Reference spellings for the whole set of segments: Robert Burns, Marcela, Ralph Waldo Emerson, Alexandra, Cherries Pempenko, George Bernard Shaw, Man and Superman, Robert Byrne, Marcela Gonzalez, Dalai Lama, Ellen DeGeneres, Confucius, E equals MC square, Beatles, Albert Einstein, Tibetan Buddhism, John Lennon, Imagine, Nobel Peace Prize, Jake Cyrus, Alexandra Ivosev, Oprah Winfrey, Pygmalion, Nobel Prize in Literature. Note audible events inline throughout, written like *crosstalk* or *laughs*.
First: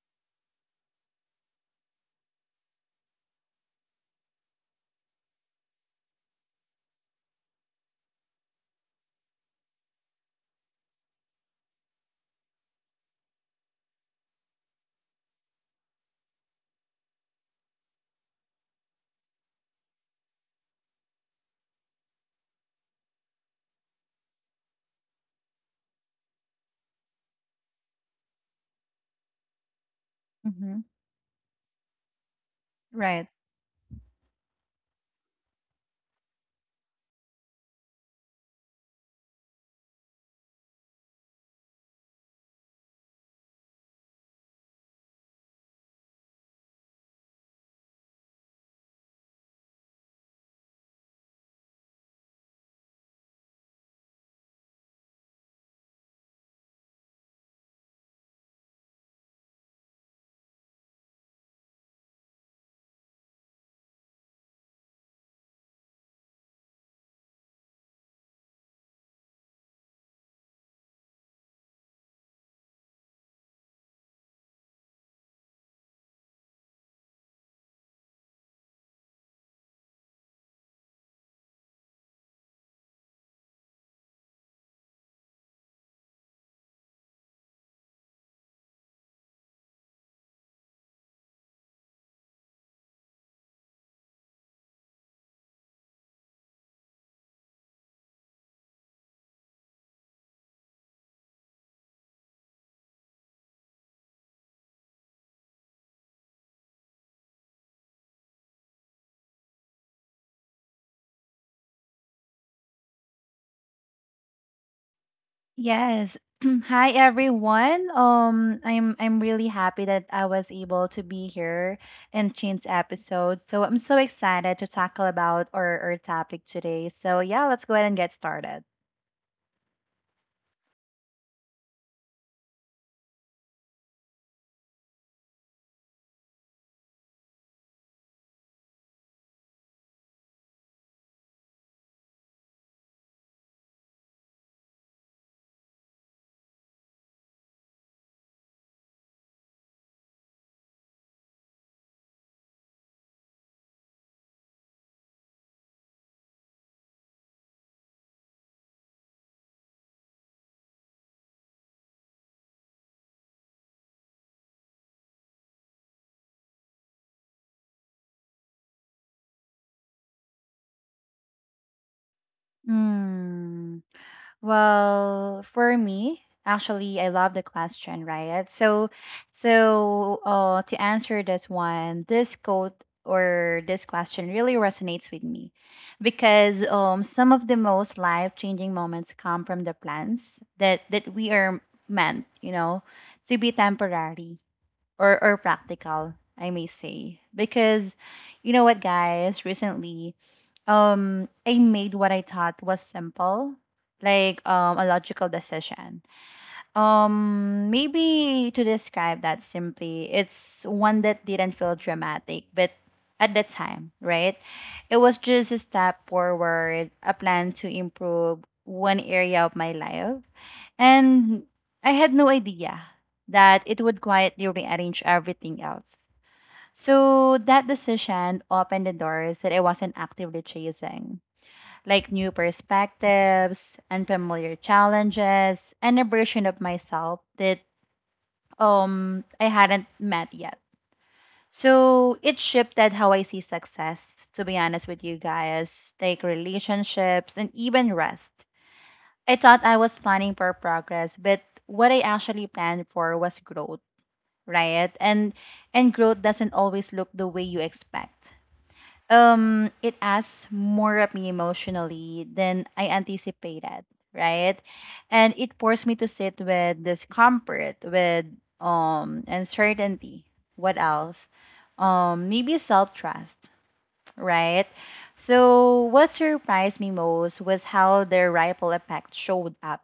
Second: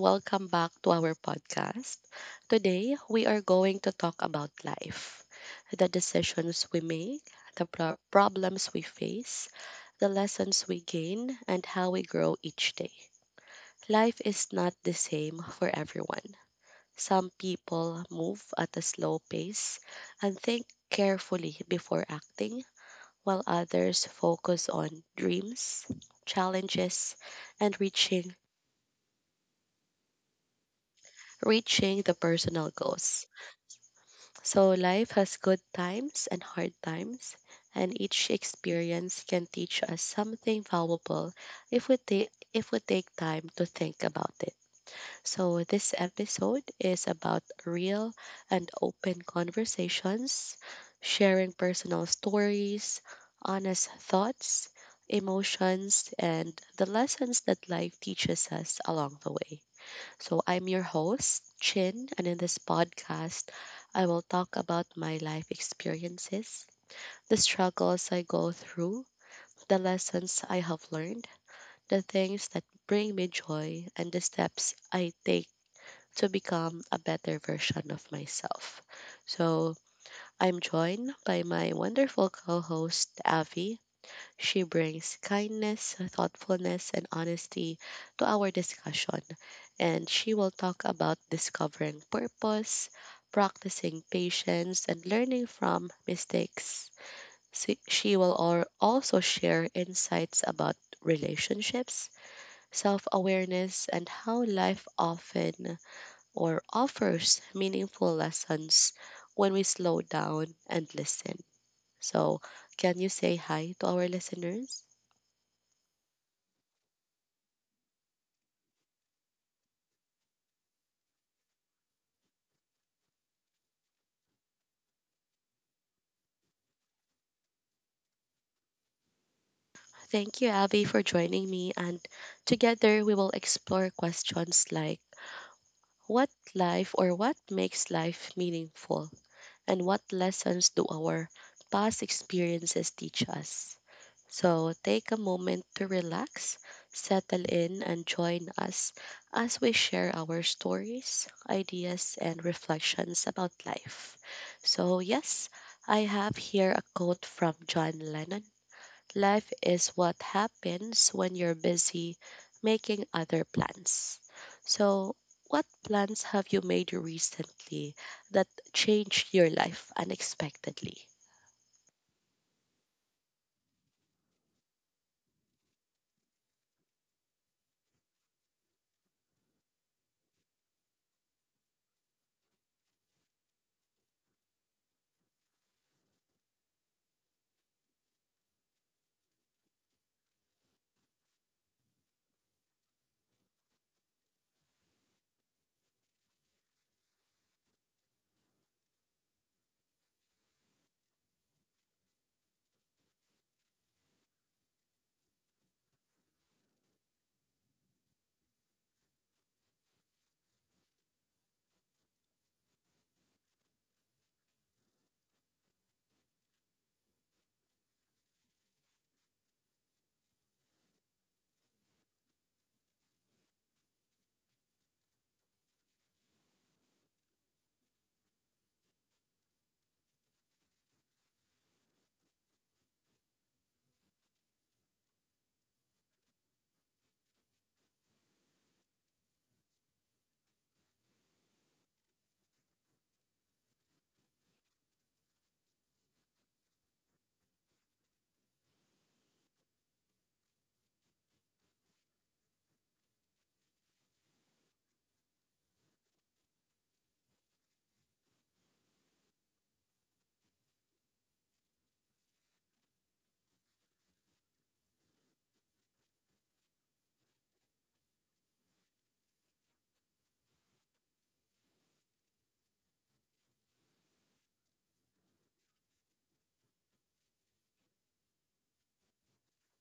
welcome back to our podcast. Today, we are going to talk about life, the decisions we make, the problems we face, the lessons we gain, and how we grow each day. Life is not the same for everyone. Some people move at a slow pace and think carefully before acting, while others focus on dreams, challenges, and Mm-hmm. reaching the personal Right. goals. So life has good times and hard times, and each experience can teach us something valuable if we take time to think about it. So this episode is about real and open conversations, sharing personal stories, honest thoughts, emotions, and the lessons that life teaches us along the way. So, I'm your host, Chin, and in this podcast, I will talk about my life experiences, the struggles I go through, the lessons I have learned, the things that bring me joy, and the steps I take to become a better version of myself. So, I'm joined by my wonderful co host, Avi. She brings kindness, thoughtfulness, and honesty to our discussion, and she will talk about discovering purpose, practicing patience, and learning from mistakes. She will also share insights about relationships, self awareness, and how life often or offers meaningful lessons when we slow down and listen. So, can you say hi to our listeners? Yes. *clears throat* Hi everyone. I'm really happy that I was able to be here in Chin's episode. So I'm so excited to tackle about our topic today. So yeah, let's go ahead and get started. Thank you, Abby, for joining me. And together we will explore questions like what life or what makes life meaningful? And what lessons do our past experiences teach us? So take a moment to relax, settle in, and join us as we share our stories, ideas, and reflections about life. So, yes, I have here a quote from John Lennon. Life is what happens when you're busy making other plans. So, what plans have you made recently that changed your life unexpectedly? Mm. Well, for me, actually, I love the question, right? So to answer this one, this quote or this question really resonates with me because some of the most life-changing moments come from the plans that we are meant, you know, to be temporary or practical, I may say. Because you know what, guys, recently I made what I thought was simple, like a logical decision. Maybe to describe that simply, it's one that didn't feel dramatic, but at the time, right? It was just a step forward, a plan to improve one area of my life. And I had no idea that it would quietly rearrange everything else. So that decision opened the doors that I wasn't actively chasing, like new perspectives, unfamiliar challenges, and a version of myself that I hadn't met yet. So it shifted how I see success, to be honest with you guys, like relationships and even rest. I thought I was planning for progress, but what I actually planned for was growth, right? And growth doesn't always look the way you expect. It asks more of me emotionally than I anticipated, right? And it forced me to sit with discomfort, with uncertainty. What else? Maybe self-trust, right? So what surprised me most was how their ripple effect showed up,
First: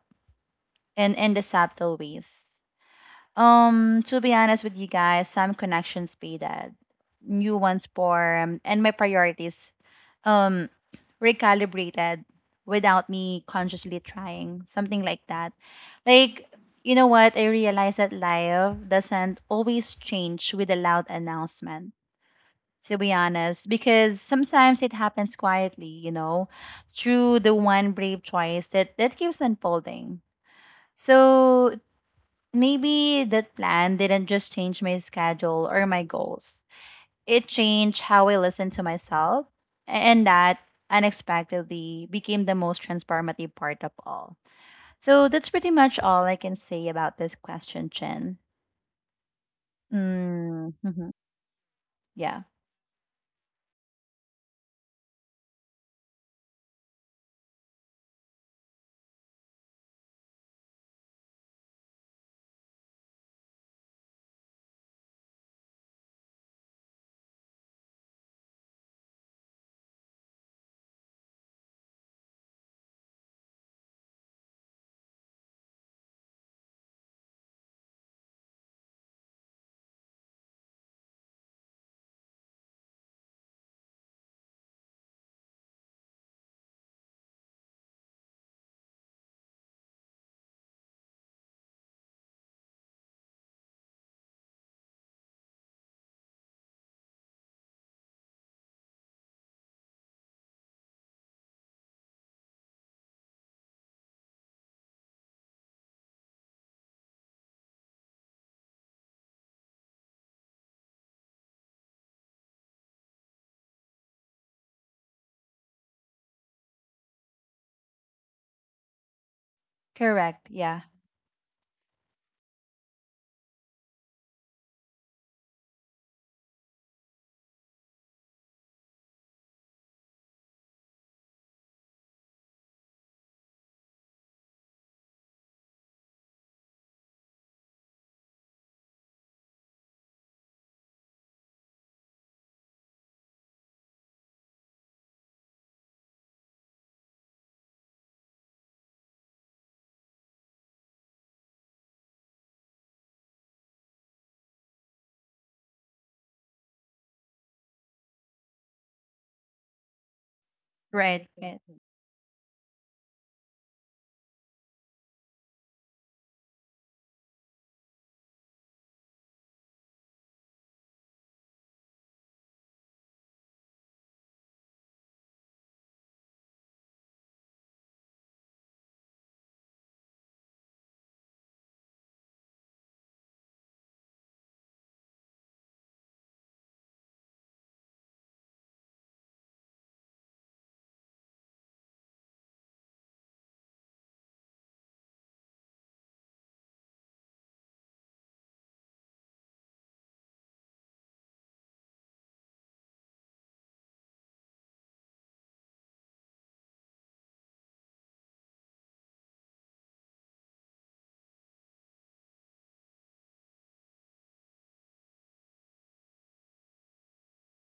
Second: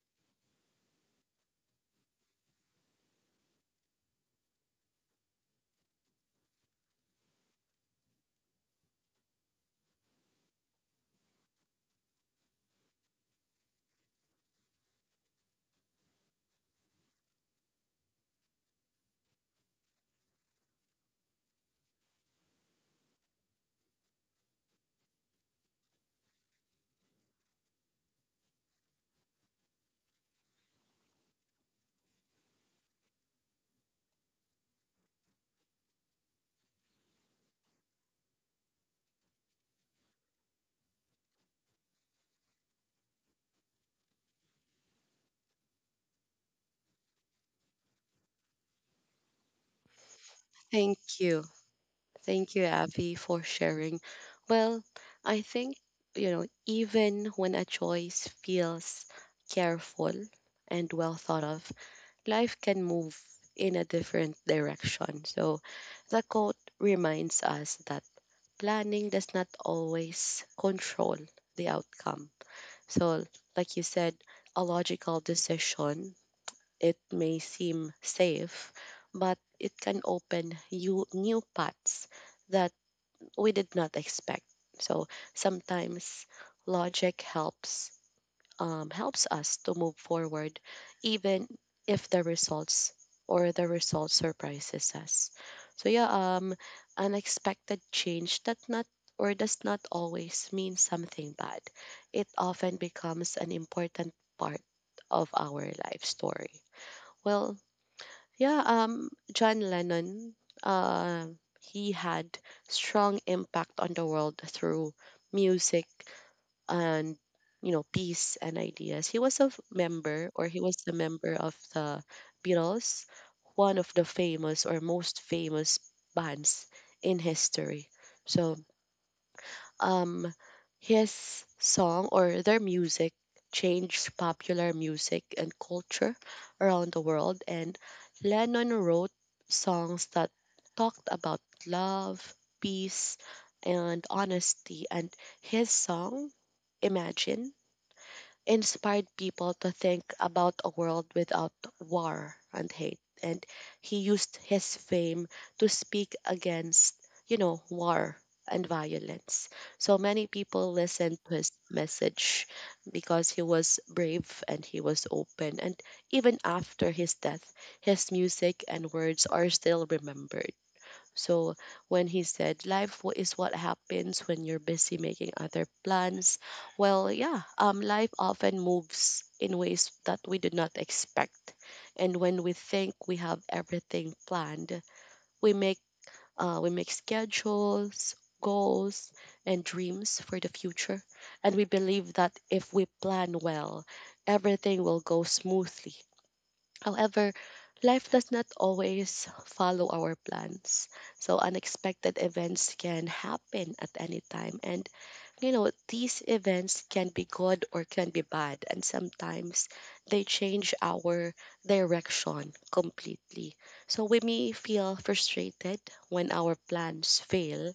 and in the subtle ways. To be honest with you guys, some connections faded, new ones formed, and my priorities um recalibrated without me consciously trying, something like that. Like, you know what? I realized that life doesn't always change with a loud announcement, to be honest, because sometimes it happens quietly, you know, through the one brave choice that keeps unfolding. So maybe that plan didn't just change my schedule or my goals. It changed how I listened to myself, and that unexpectedly became the most transformative part of all. So that's pretty much all I can say about this question, Chen. Mm, Thank mhm. you. Yeah, Thank you, Abby, for sharing. Well, I think, you know, even when a choice feels careful and well thought of, life can move in a different direction. So the quote reminds us that planning does not always control the outcome. So, like you said, a logical decision, it may seem safe, but it can open you new paths that we did not expect. So, sometimes logic helps us to move forward, even if the results or the result surprises us. So yeah, um, unexpected change that not or does not always mean something bad. It often becomes an important part of our life story. Well, yeah, John Lennon, uh, he had strong impact on the world through music and, you know, peace and ideas. He was a member, correct. or he was Yeah, the member of the Beatles, one of the famous or most famous bands in history. So um, his song or their music changed popular music and culture around the world, and Lennon wrote songs that talked about love, peace, and honesty. And his song, Imagine, inspired people to think about a world without war and hate. And he used his fame to speak against, you know, war and violence. So many people listened right. to his Right. message because he was brave and he was open. And even after his death, his music and words are still remembered. So when he said life is what happens when you're busy making other plans, well, yeah, life often moves in ways that we did not expect. And when we think we have everything planned, we make we make schedules, goals, and dreams for the future. And we believe that if we plan well, everything will go smoothly. However, life does not always follow our plans. So unexpected events can happen at any time. And, you know, these events can be good or can be bad. And sometimes they change our direction completely. So we may feel frustrated when our plans fail.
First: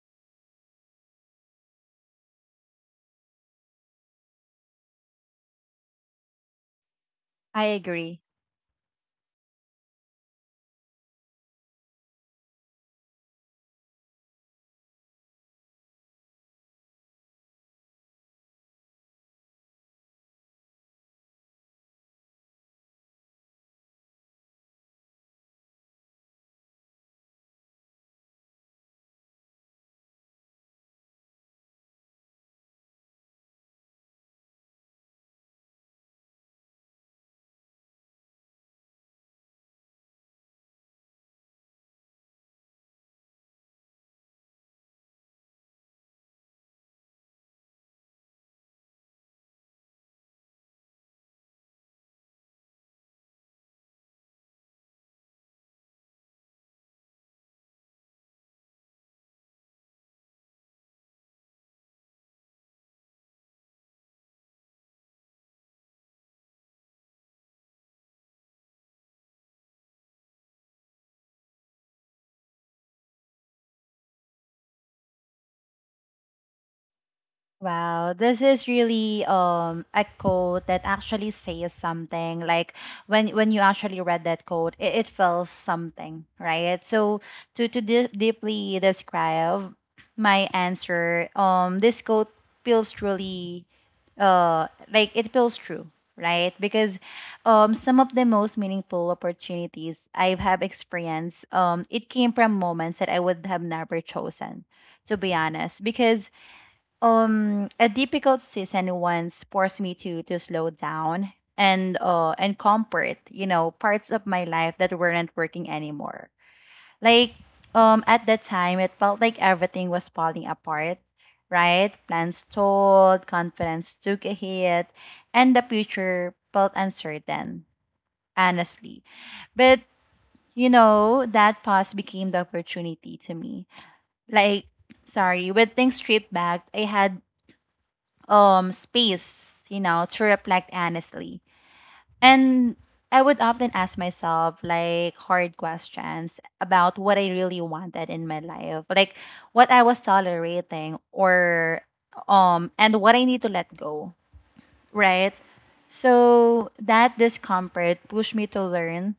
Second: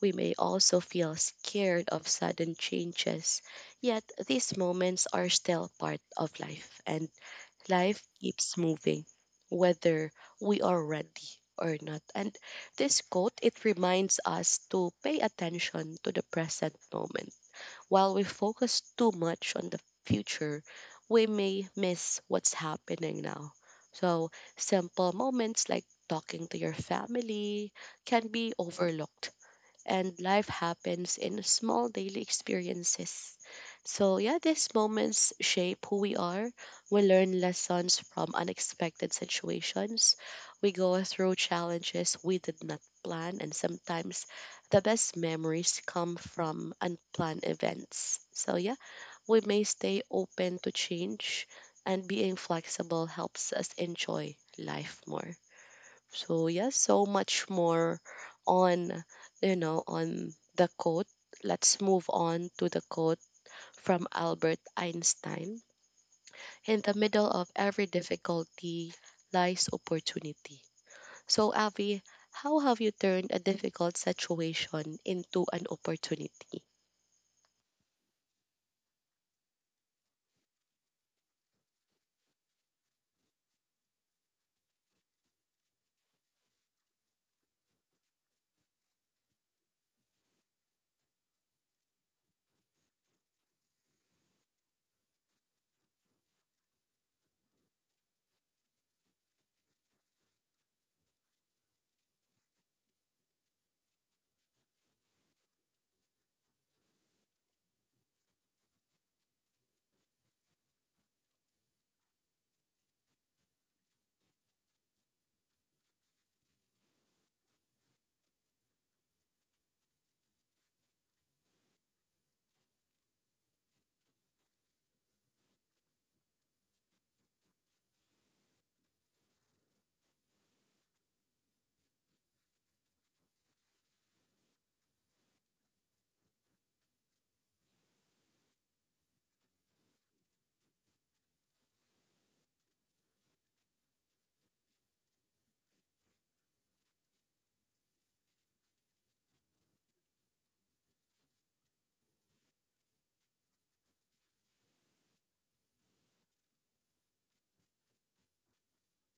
We may also feel scared of sudden changes. Yet these moments are still part of life. And I life agree. keeps moving, whether we are ready or not. And this quote, it reminds us to pay attention to the present moment. While we focus too much on the future, we may miss what's happening now. So, simple moments like talking to your family can be overlooked, and life happens in small daily experiences. So, yeah, these moments shape who we are. We learn lessons from unexpected situations. We go through challenges we did not plan, and sometimes the best memories come from unplanned events. So, yeah, we may stay open to change, and being flexible helps us enjoy life more. So yes, so much more on, you know, on the quote. Let's move on to the quote from Albert Einstein. In the middle of every difficulty lies opportunity. So Avi, how have you turned a difficult situation into an opportunity? Wow, this is really a quote that actually says something. Like when you actually read that quote, it feels something, right? So to deeply describe my answer, this quote feels truly, like it feels true, right? Because some of the most meaningful opportunities I have experienced, it came from moments that I would have never chosen, to be honest, because a difficult season once forced me to slow down and comfort, you know, parts of my life that weren't working anymore. Like at that time it felt like everything was falling apart, right? Plans stalled, confidence took a hit, and the future felt uncertain, honestly. But you know, that pause became the opportunity to me. Like sorry, with things stripped back, I had space, you know, to reflect honestly. And I would often ask myself like hard questions about what I really wanted in my life, like what I was tolerating or and what I need to let go, right? So that discomfort pushed me to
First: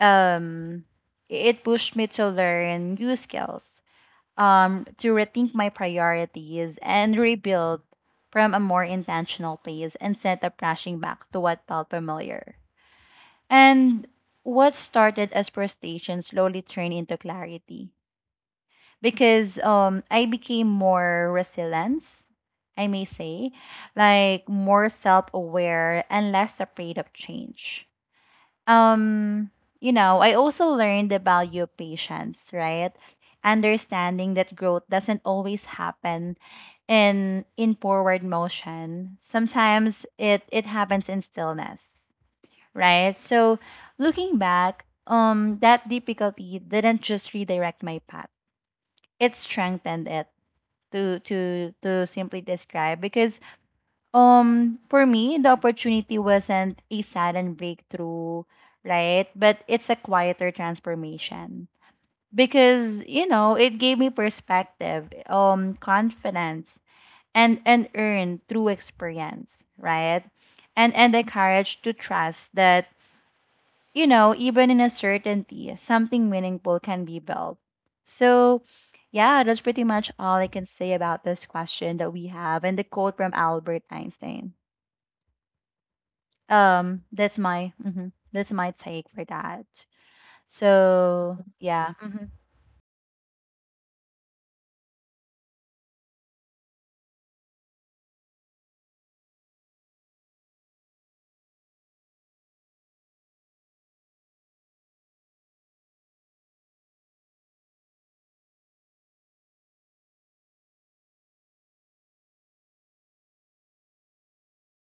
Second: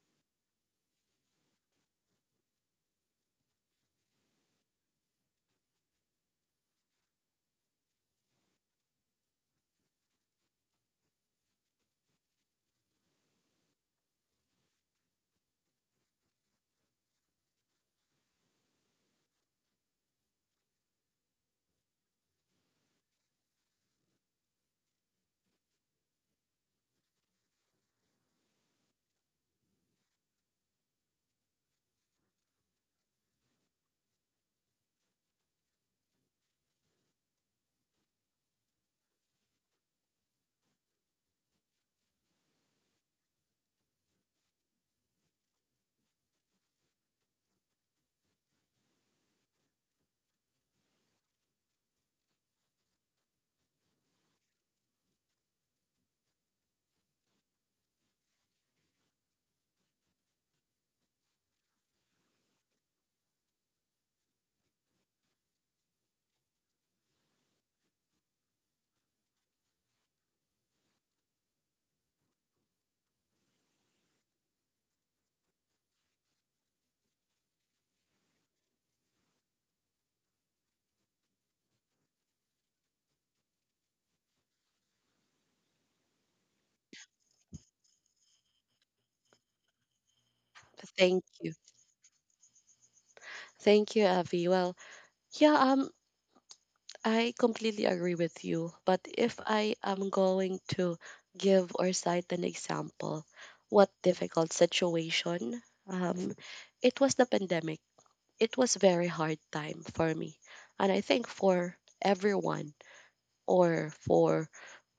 um learn new skills, to rethink my priorities and rebuild from a more intentional place instead of rushing back to what felt familiar. And what started as frustration slowly turned into clarity because I became more resilient, I may say, like more self aware and less afraid of change. um you know, I also learned the value of patience, right? Understanding that growth doesn't always happen in forward motion. Sometimes it happens in stillness, right? So looking back, that difficulty didn't just redirect my path, it strengthened it. To simply describe, because for me, the opportunity wasn't a sudden breakthrough, right? But it's a quieter transformation because, you know, it gave me perspective, confidence, and earned through experience, right? And the courage to trust that, you know, even in uncertainty, something meaningful can be built. So, yeah, that's pretty much all I can say about this question that we have and the quote from Albert Einstein. That's my that's my take for that. Thank So you. yeah, hmm. Thank you, Avi. Well, yeah, I completely agree with you. But if I am going to give or cite an example, what difficult situation? Um, it was the pandemic. It was very hard time for me, and I think for everyone or for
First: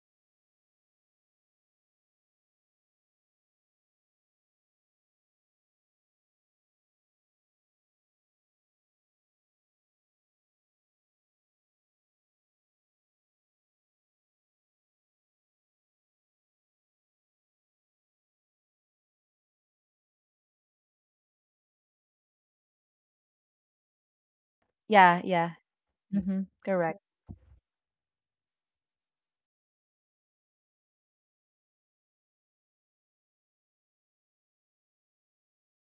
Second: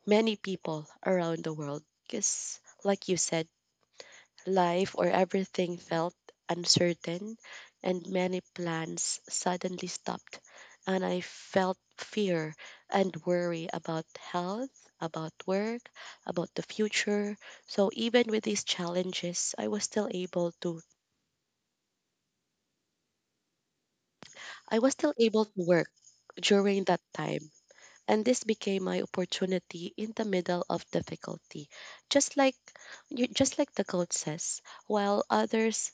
many people around the world. Because, like you said, life or everything felt uncertain, and many plans suddenly stopped. And I felt fear and worry about health, about work, about the future. So even with these challenges, I was still Yeah, able yeah, to work hmm, during correct. that time. And this became my opportunity in the middle of difficulty. Just like just like the quote says, while others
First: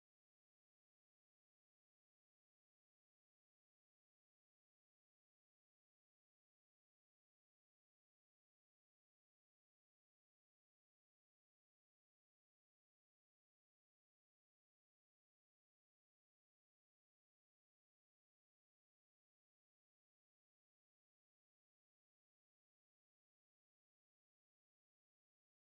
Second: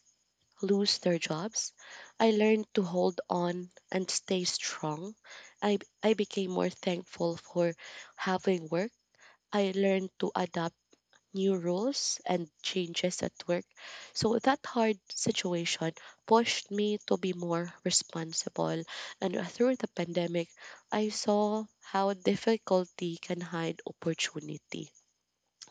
lose their jobs, I learned to hold on and stay strong. I became more thankful for having work. I learned to adapt new rules and changes at work. So that hard situation pushed me to be more responsible. And through the pandemic, I saw how difficulty can hide opportunity.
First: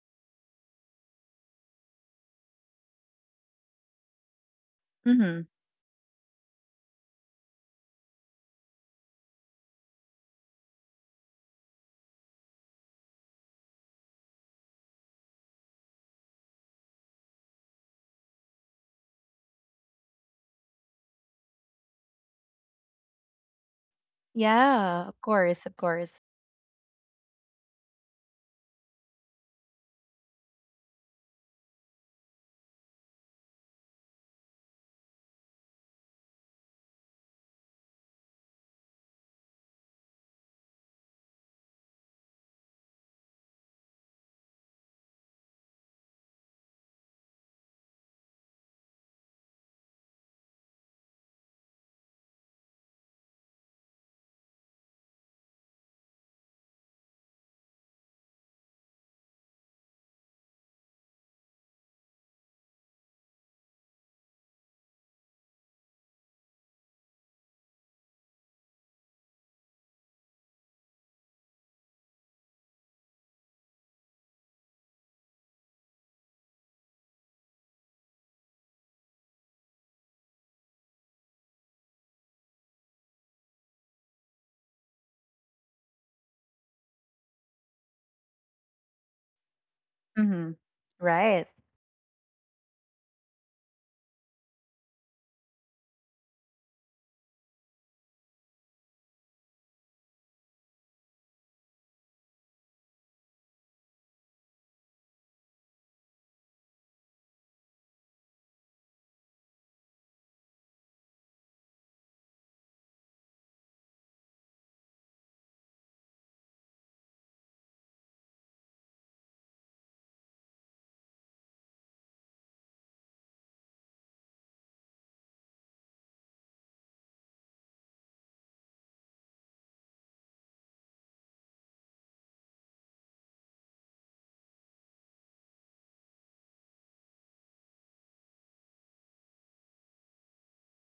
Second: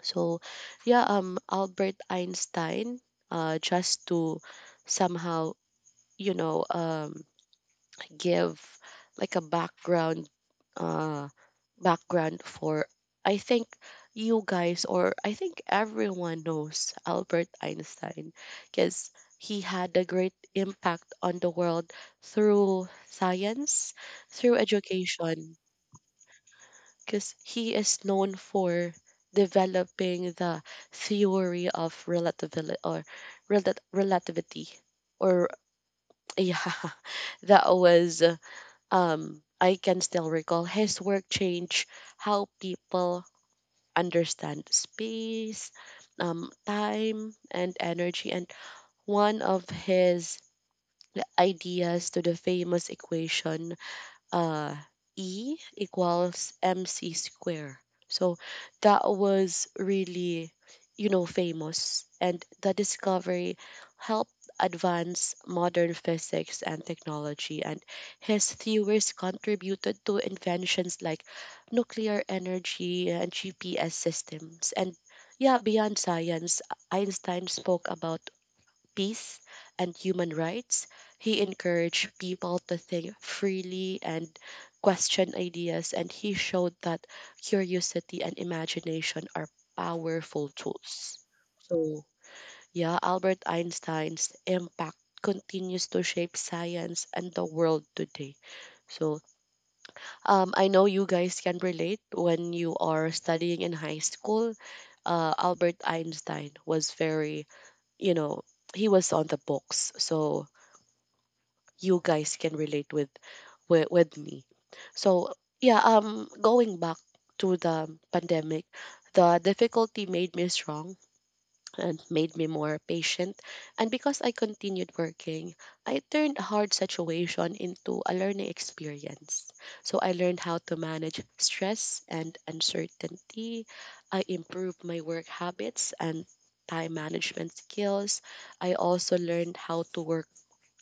So, yeah, Albert Einstein, just to Hmm. somehow, you know, give like a background uh background for, I think, you guys or I think everyone knows Albert Einstein, because he had a great impact on the world through science, through Yeah, of education, course, of course. because he is known for developing the theory of relativity or relativity or *laughs* yeah that was I can still recall his work changed how people understand space, time, and energy. And one of his ideas to the famous equation uh, E equals MC square. So that was really, you know, famous. And the discovery helped advance modern physics and technology. And his theories contributed to inventions like nuclear energy and GPS systems. And yeah, beyond science, Einstein spoke about peace, and human rights, he encouraged people to think freely and question ideas, and he showed that curiosity and imagination are powerful Hmm. tools. Right, So, yeah, Albert Einstein's impact continues to shape science and the world today. So, I know you guys can relate when you are studying in high school. Albert Einstein was very, you know, he was on the books, so you guys can relate with me, so yeah, going back to the pandemic, the difficulty made me strong and made me more patient. And because I continued working, I turned a hard situation into a learning experience. So I learned how to manage stress and uncertainty. I improved my work habits and time management skills. I also learned how to work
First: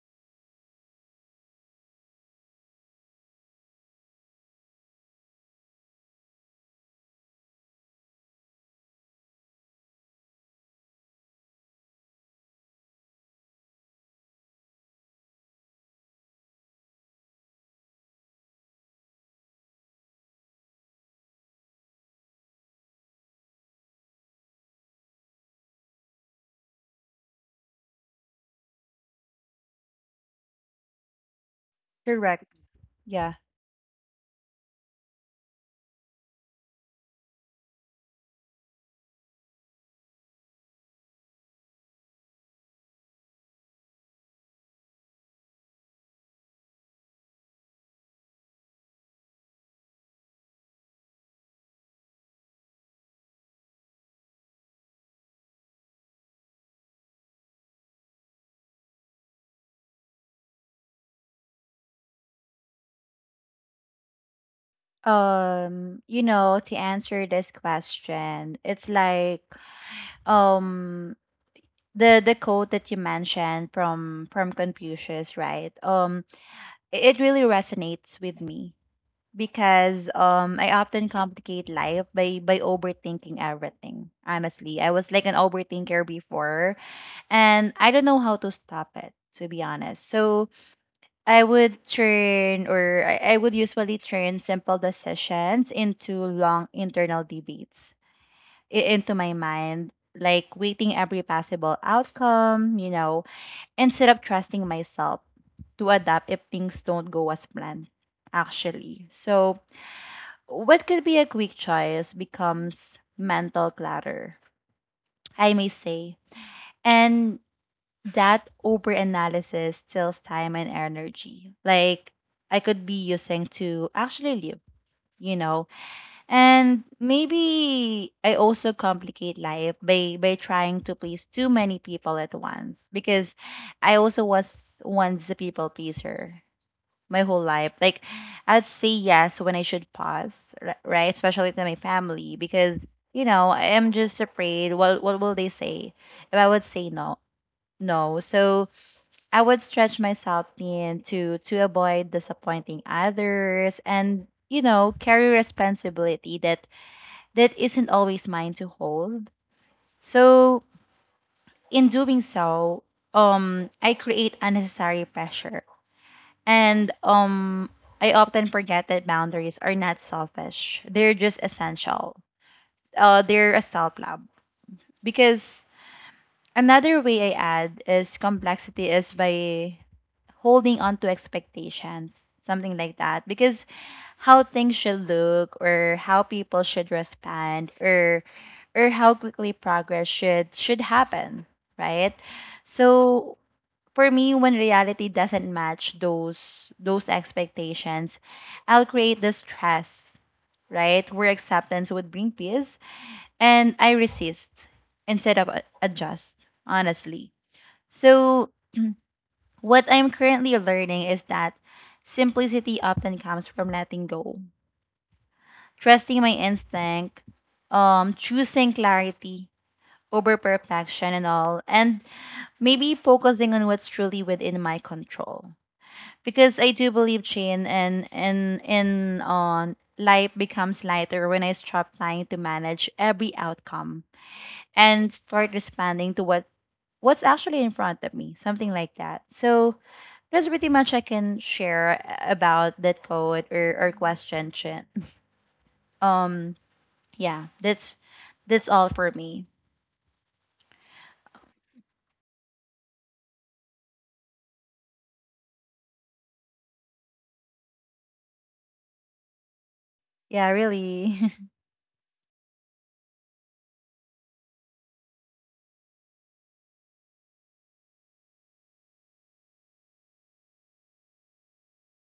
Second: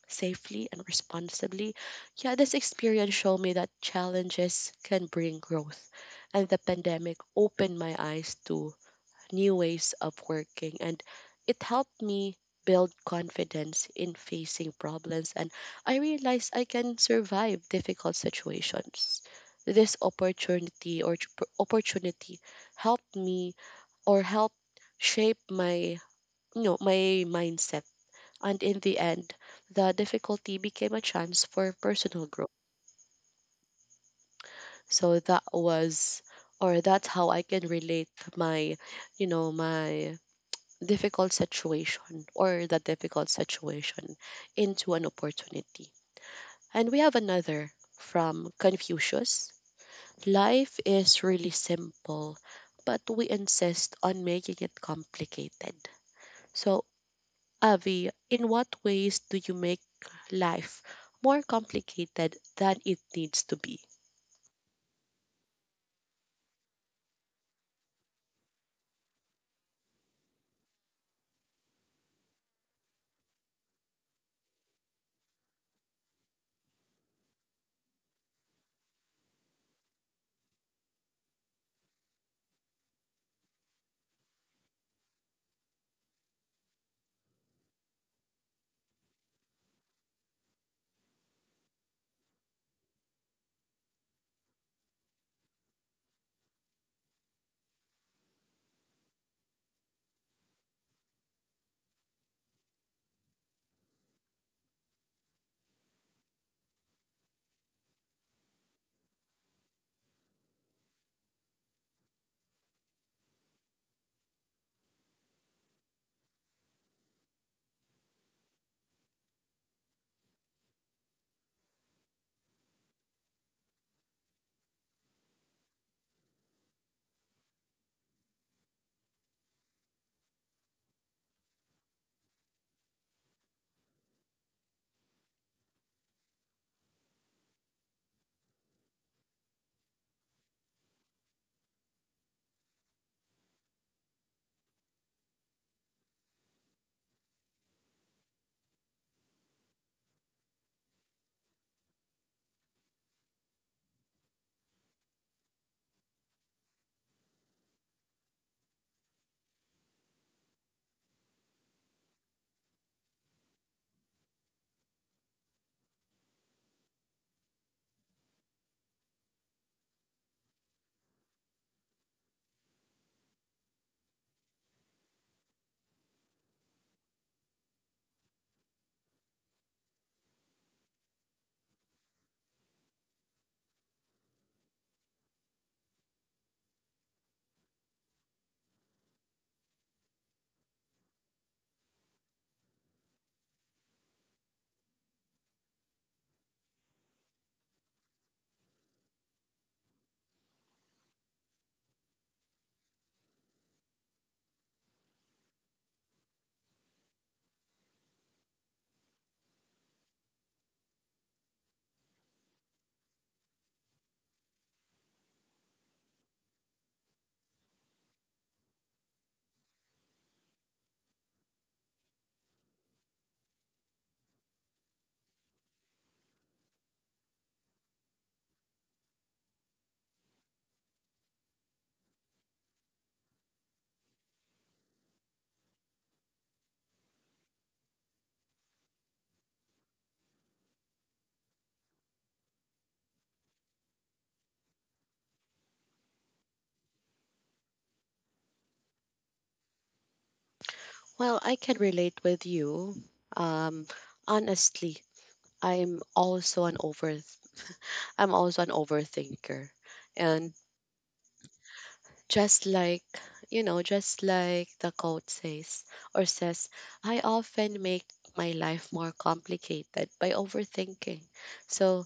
safely and responsibly. Yeah, this experience showed me that challenges can bring growth. And the pandemic opened my eyes to new ways of working, and it helped me build confidence in facing problems, and I realized I can survive difficult situations. This opportunity or opportunity helped me or helped shape my, you know, my mindset, and in the end the difficulty became a chance for personal correct. growth. Yeah. So that was or that's how I can relate my, you know, my difficult situation or that difficult situation into an opportunity. And we have another from Confucius. Life is really simple, but we insist on making it complicated. So, Avi, in what ways do you make life more complicated than it needs to be? You know, to answer this question, it's like um the quote that you mentioned from Confucius, right? It it really resonates with me because I often complicate life by overthinking everything. Honestly, I was like an overthinker before and I don't know how to stop it, to be honest. So I would turn, or I would usually turn simple decisions into long internal debates into my mind, like waiting every possible outcome, you know, instead of trusting myself to adapt if things don't go as planned, actually. So what could be a quick choice becomes mental clutter, I may say. And that overanalysis steals time and energy. Like I could be using to actually live, you know. And maybe I also complicate life by trying to please too many people at once, because I also was once a people pleaser my whole life. Like, I'd say yes when I should pause, right? Especially to my family, because you know I am just afraid. What will they say if I would say no? No, so I would stretch myself thin to avoid disappointing others, and you know, carry responsibility that isn't always mine to hold. So in doing so, I create unnecessary pressure. And I often forget that boundaries are not selfish. They're just essential. They're a self love. Because another way I add is complexity is by holding on to expectations, something like that. Because how things should look, or how people should respond, or how quickly progress should happen, right? So for me, when reality doesn't match those expectations, I'll create the stress, right, where acceptance would bring peace. And I resist instead of adjust, honestly. So what I'm currently learning is that simplicity often comes from letting go, trusting my instinct, choosing clarity over perfection and all. And maybe focusing on what's truly within my control, because I do believe Chin, and in on life becomes lighter when I stop trying to manage every outcome and start responding to what's actually in front of me, something like that. So that's pretty much I can share about that code, or question, Chin. Um yeah, that's all for me. Well, I can relate with you. Um, honestly, I'm also an overthinker I'm also an overthinker. Yeah, And really. just like, you know, just like the quote says, I often make my life more complicated by overthinking. So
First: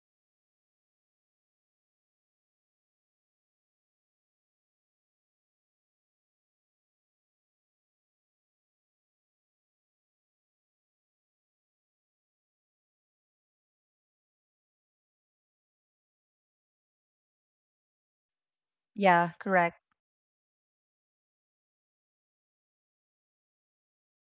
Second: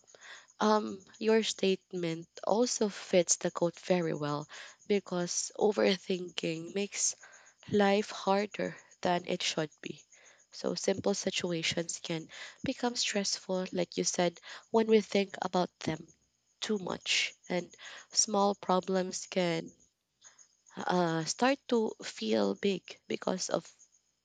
your statement also fits the quote very well because overthinking makes life harder than it should be. So simple situations can become stressful, like you said, when we think about them too much, and small *laughs* problems Yeah, can correct. Start to feel big because of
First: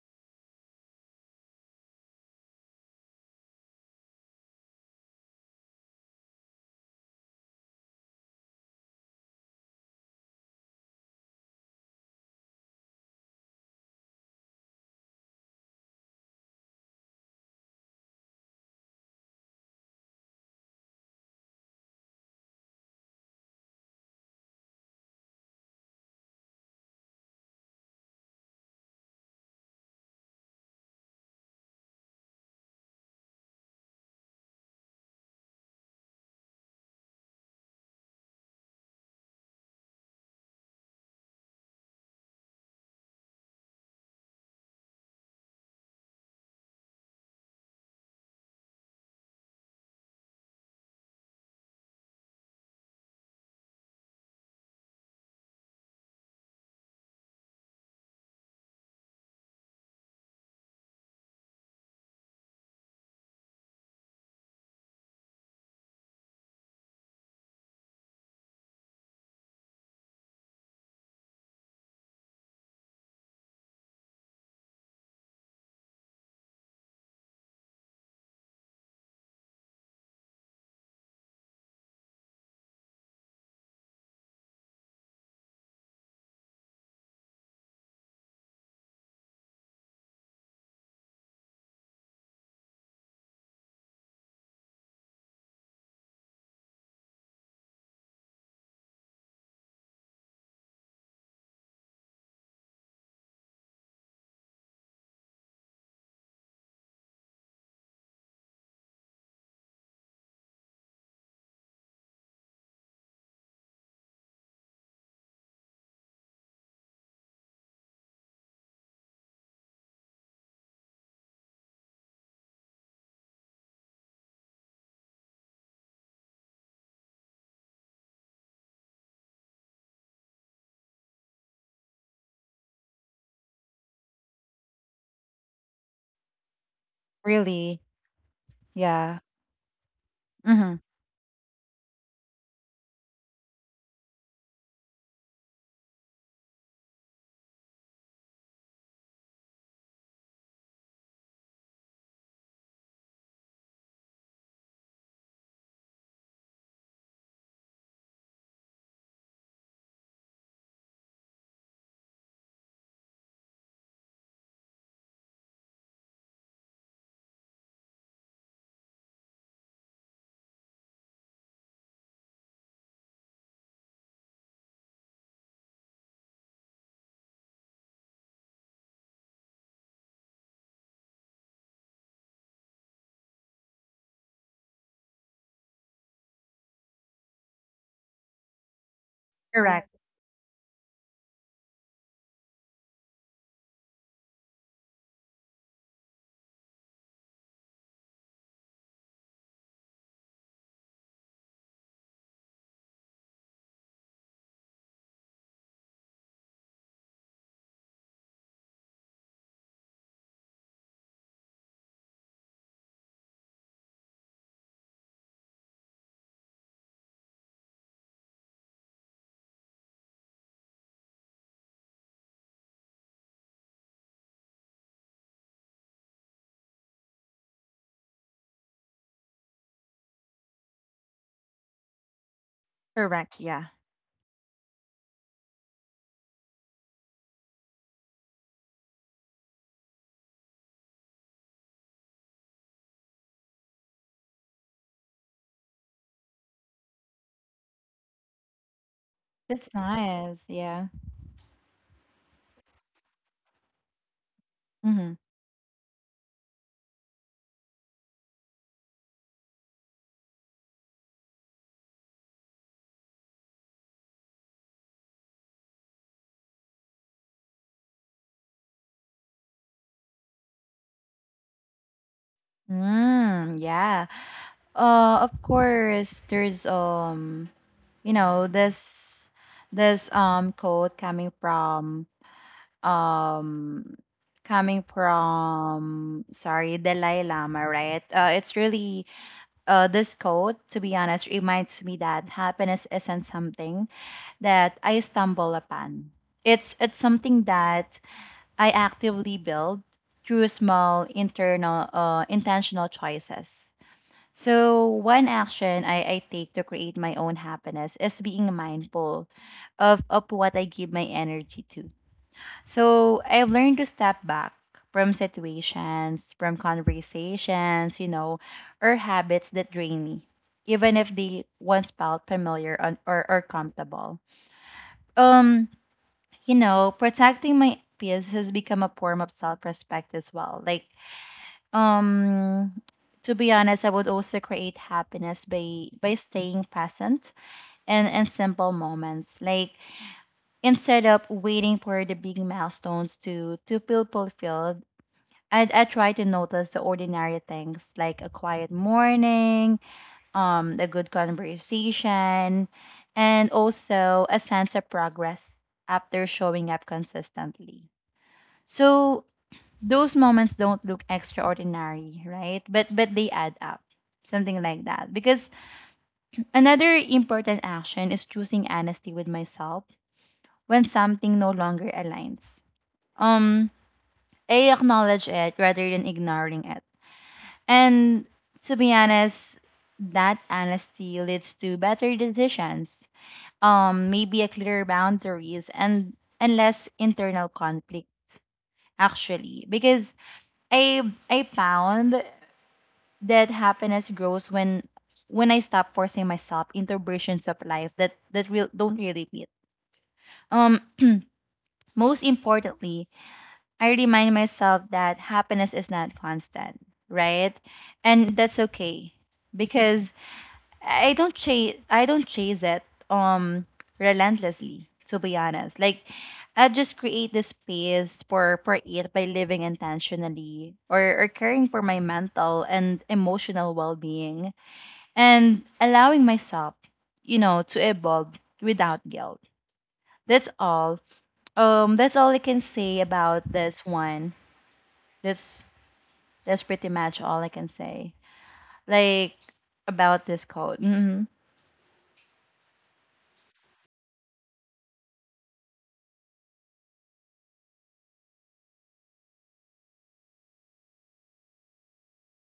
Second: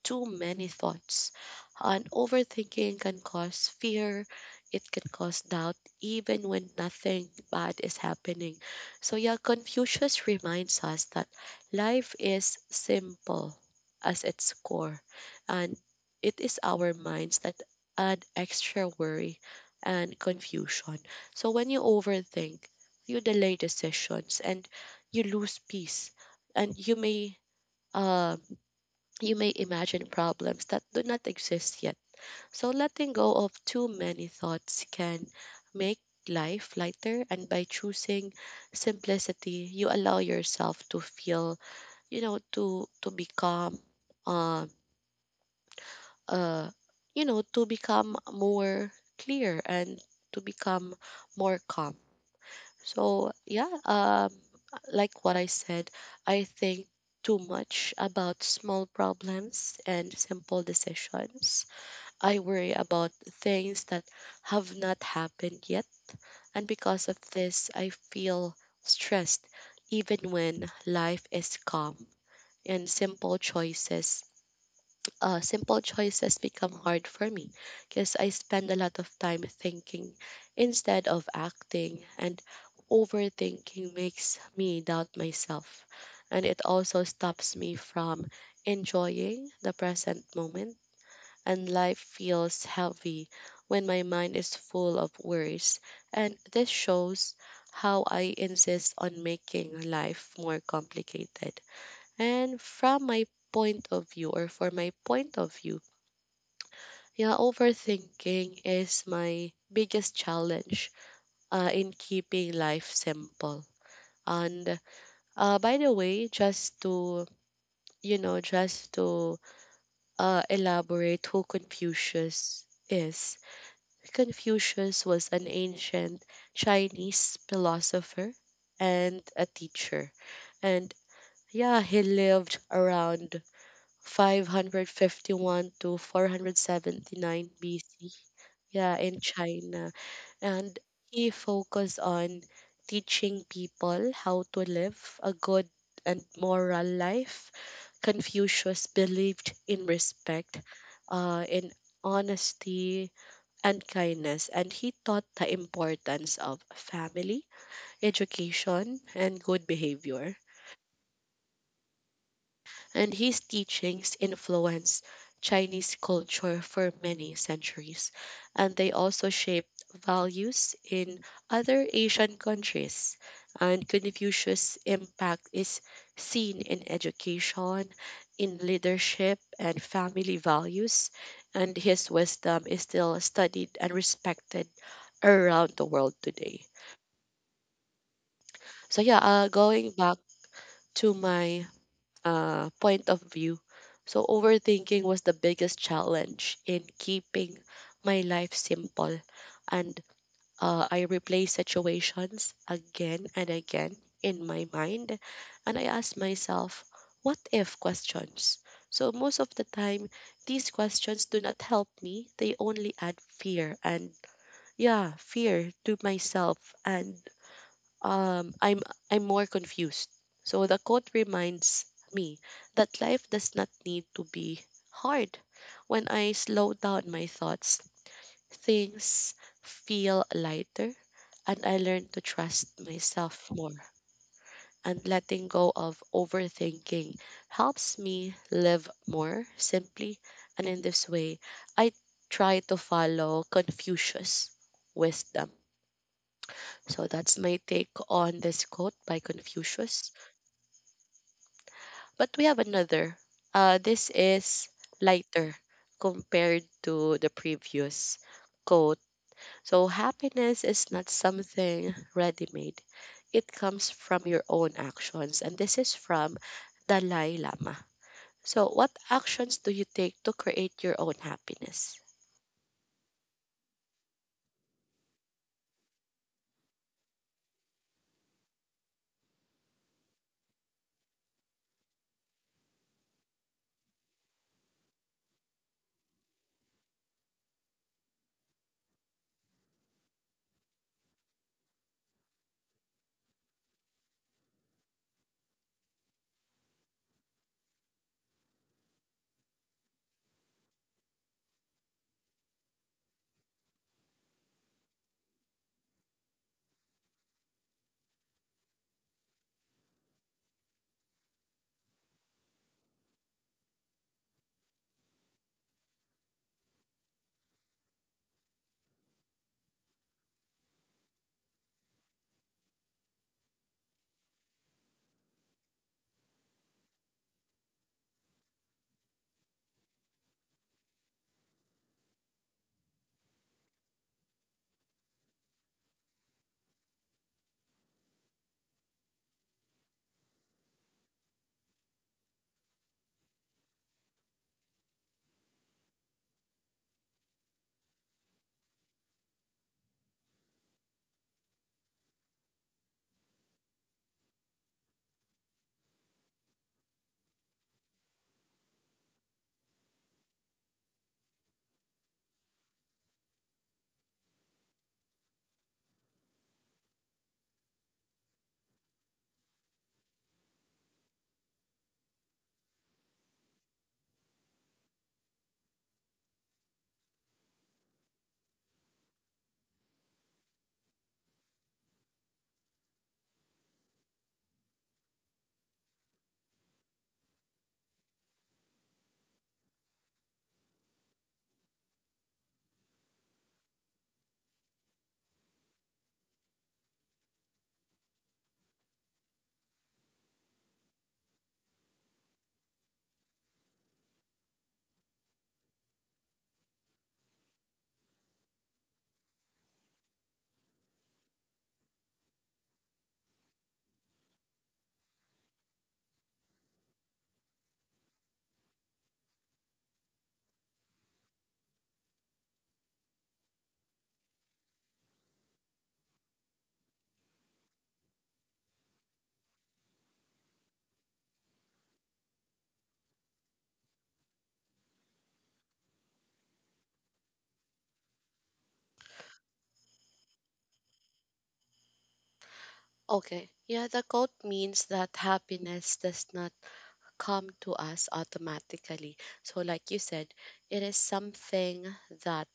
too many thoughts. And overthinking can cause fear, it can cause doubt, even when nothing bad is happening. So, yeah, Confucius reminds us that life is simple as its core, and it is our minds that add extra worry and confusion. So, when you overthink, you delay decisions and you lose peace, and uh, you may imagine problems that do not exist yet. So letting go of too many thoughts can make life lighter, and by choosing simplicity you allow yourself to feel you know to become um uh you know to become more clear and to become more calm. So yeah, like what I said, I think too much about small problems and simple decisions. I worry about things that have not happened yet, and because of this, I feel stressed even when life is calm, and simple choices become hard for me because I spend a lot of time thinking instead of acting, and overthinking makes me doubt myself. And it also stops me from enjoying the present moment. And life feels heavy when my mind is full of worries. And this shows how I insist on making life more complicated. And from my point of view, or for my point of view, yeah, overthinking is my biggest challenge in keeping life simple. And by the way, just to elaborate who Confucius is, Confucius was an ancient Chinese philosopher and a teacher. And yeah, he lived around 551 to 479 Really. BC, yeah, in Yeah. China. And Mm-hmm. he focused on teaching people how to live a good and moral life. Confucius believed in respect, in honesty, and kindness, and he taught the importance of family, education, and good behavior. And his teachings influenced Chinese culture for many centuries, and they also shaped values in other Asian countries. And Confucius' impact is seen in education, in leadership, and family values, and his wisdom is still studied and respected around the world today. So, yeah, Correct. going back to my point of view. So, overthinking was the biggest challenge in keeping my life simple. And I replay situations again and again in my mind. And I ask myself, what if questions? So, most of the time, these questions do not help me, they only add fear and, yeah, fear to myself, and um, I'm I'm more confused. So the quote reminds me that life does not need to be hard. When I slow down my thoughts, things feel lighter and I learn to trust Correct. myself Yeah. more. And letting go of overthinking helps me live more simply. And in this way, I try to follow Confucius wisdom. So that's my take on this quote by That's Confucius. nice. Yeah. But we have another. This is Mm-hmm. lighter compared to the previous quote. So, happiness is not something ready made, it comes from your own actions. And this is from Dalai Lama. So, what actions do you take to create your own happiness? Mm, yeah. Of course, there's you know, this quote coming from um sorry, Dalai Lama, right? It's really this quote, to be honest, reminds me that happiness isn't something that I stumble upon. It's something that I actively build through small internal intentional choices. So one action I take to create my own happiness is being mindful of what I give my energy to. So I've learned to step back from situations, from conversations, you know, or habits that drain me, even if they once felt familiar on, or comfortable. Um, you know, protecting my peace has become a form of self-respect as well. Like um to be honest, I would also create happiness by staying present and simple moments, like instead of waiting for the big milestones to feel fulfilled, I try to notice the ordinary things like a quiet morning, a good conversation, and also a sense of progress after showing up consistently. So those moments don't look extraordinary, right? But they add up. Something like that. Because another important action is choosing honesty with myself when something no longer aligns. Um I acknowledge it rather than ignoring it. And to be honest, that honesty leads to better decisions. Maybe a clearer boundaries and less internal conflict, actually, because I I found that happiness grows when I stop forcing myself into versions of life that that real don't really fit. Um, most importantly, I remind myself that happiness is not constant, right? And that's okay, because I don't chase it um relentlessly. To be honest, like I just create the space for it by living intentionally, or caring for my mental and emotional well being, and allowing myself, you know, to evolve without guilt. That's all. I can say about this one. That's that's pretty much all I can say. Like about this code. Okay, yeah, the quote means that happiness does not come to us automatically. So, like you said, it is something that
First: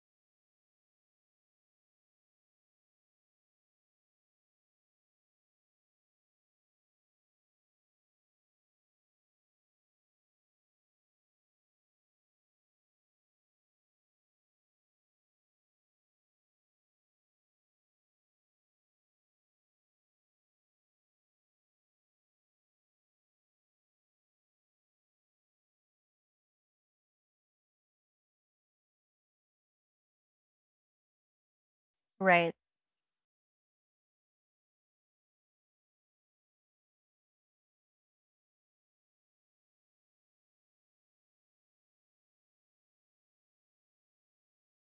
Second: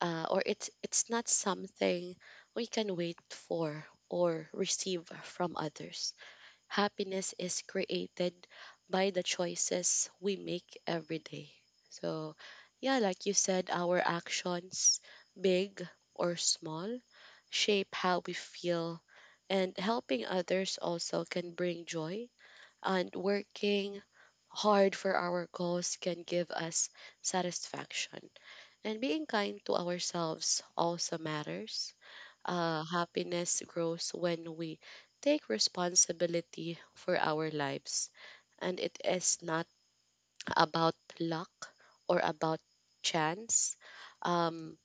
or it's not something we can wait for or receive from others. Happiness is created by the choices we make every day. So, yeah, like you said, our actions, big or small, shape how we feel, and helping others also can bring joy. And working hard for our goals can give us satisfaction. And being kind to ourselves also matters. Right. Happiness grows when we take responsibility for our lives. And it is not about luck or about chance. Um,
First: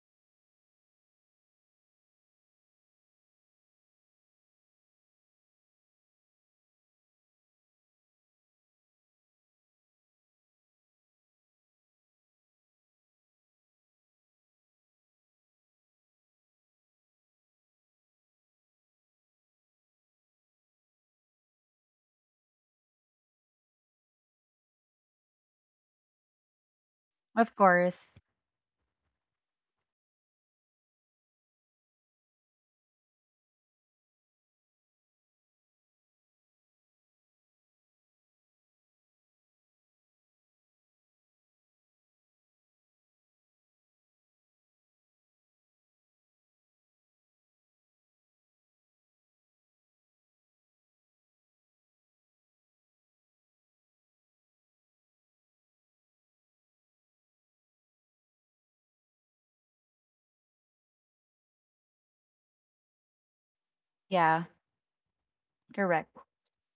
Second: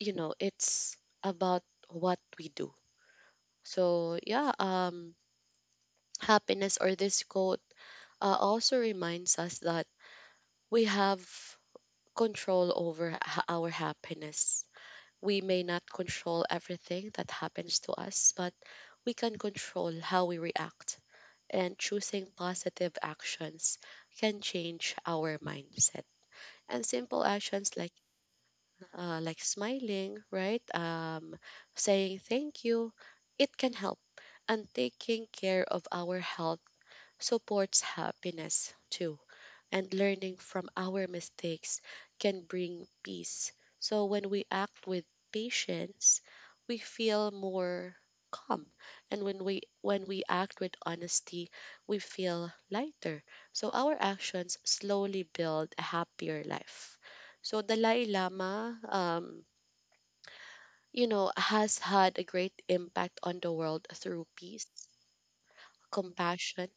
it's about what we do. So, yeah, happiness or this quote also reminds us that we have control over our happiness. We may not control everything that happens to us, but we can control how we react, and choosing positive actions can change our mindset. And simple Of actions course. Like smiling, right? Saying thank you, it can help. And taking care of our health supports happiness too, and learning from our mistakes can bring peace. So when we act with patience, we feel more calm, and when we act with honesty we feel lighter, so our actions slowly build a happier life. So Dalai Lama, you know, has had a great impact on the world through Yeah, peace, correct. compassion,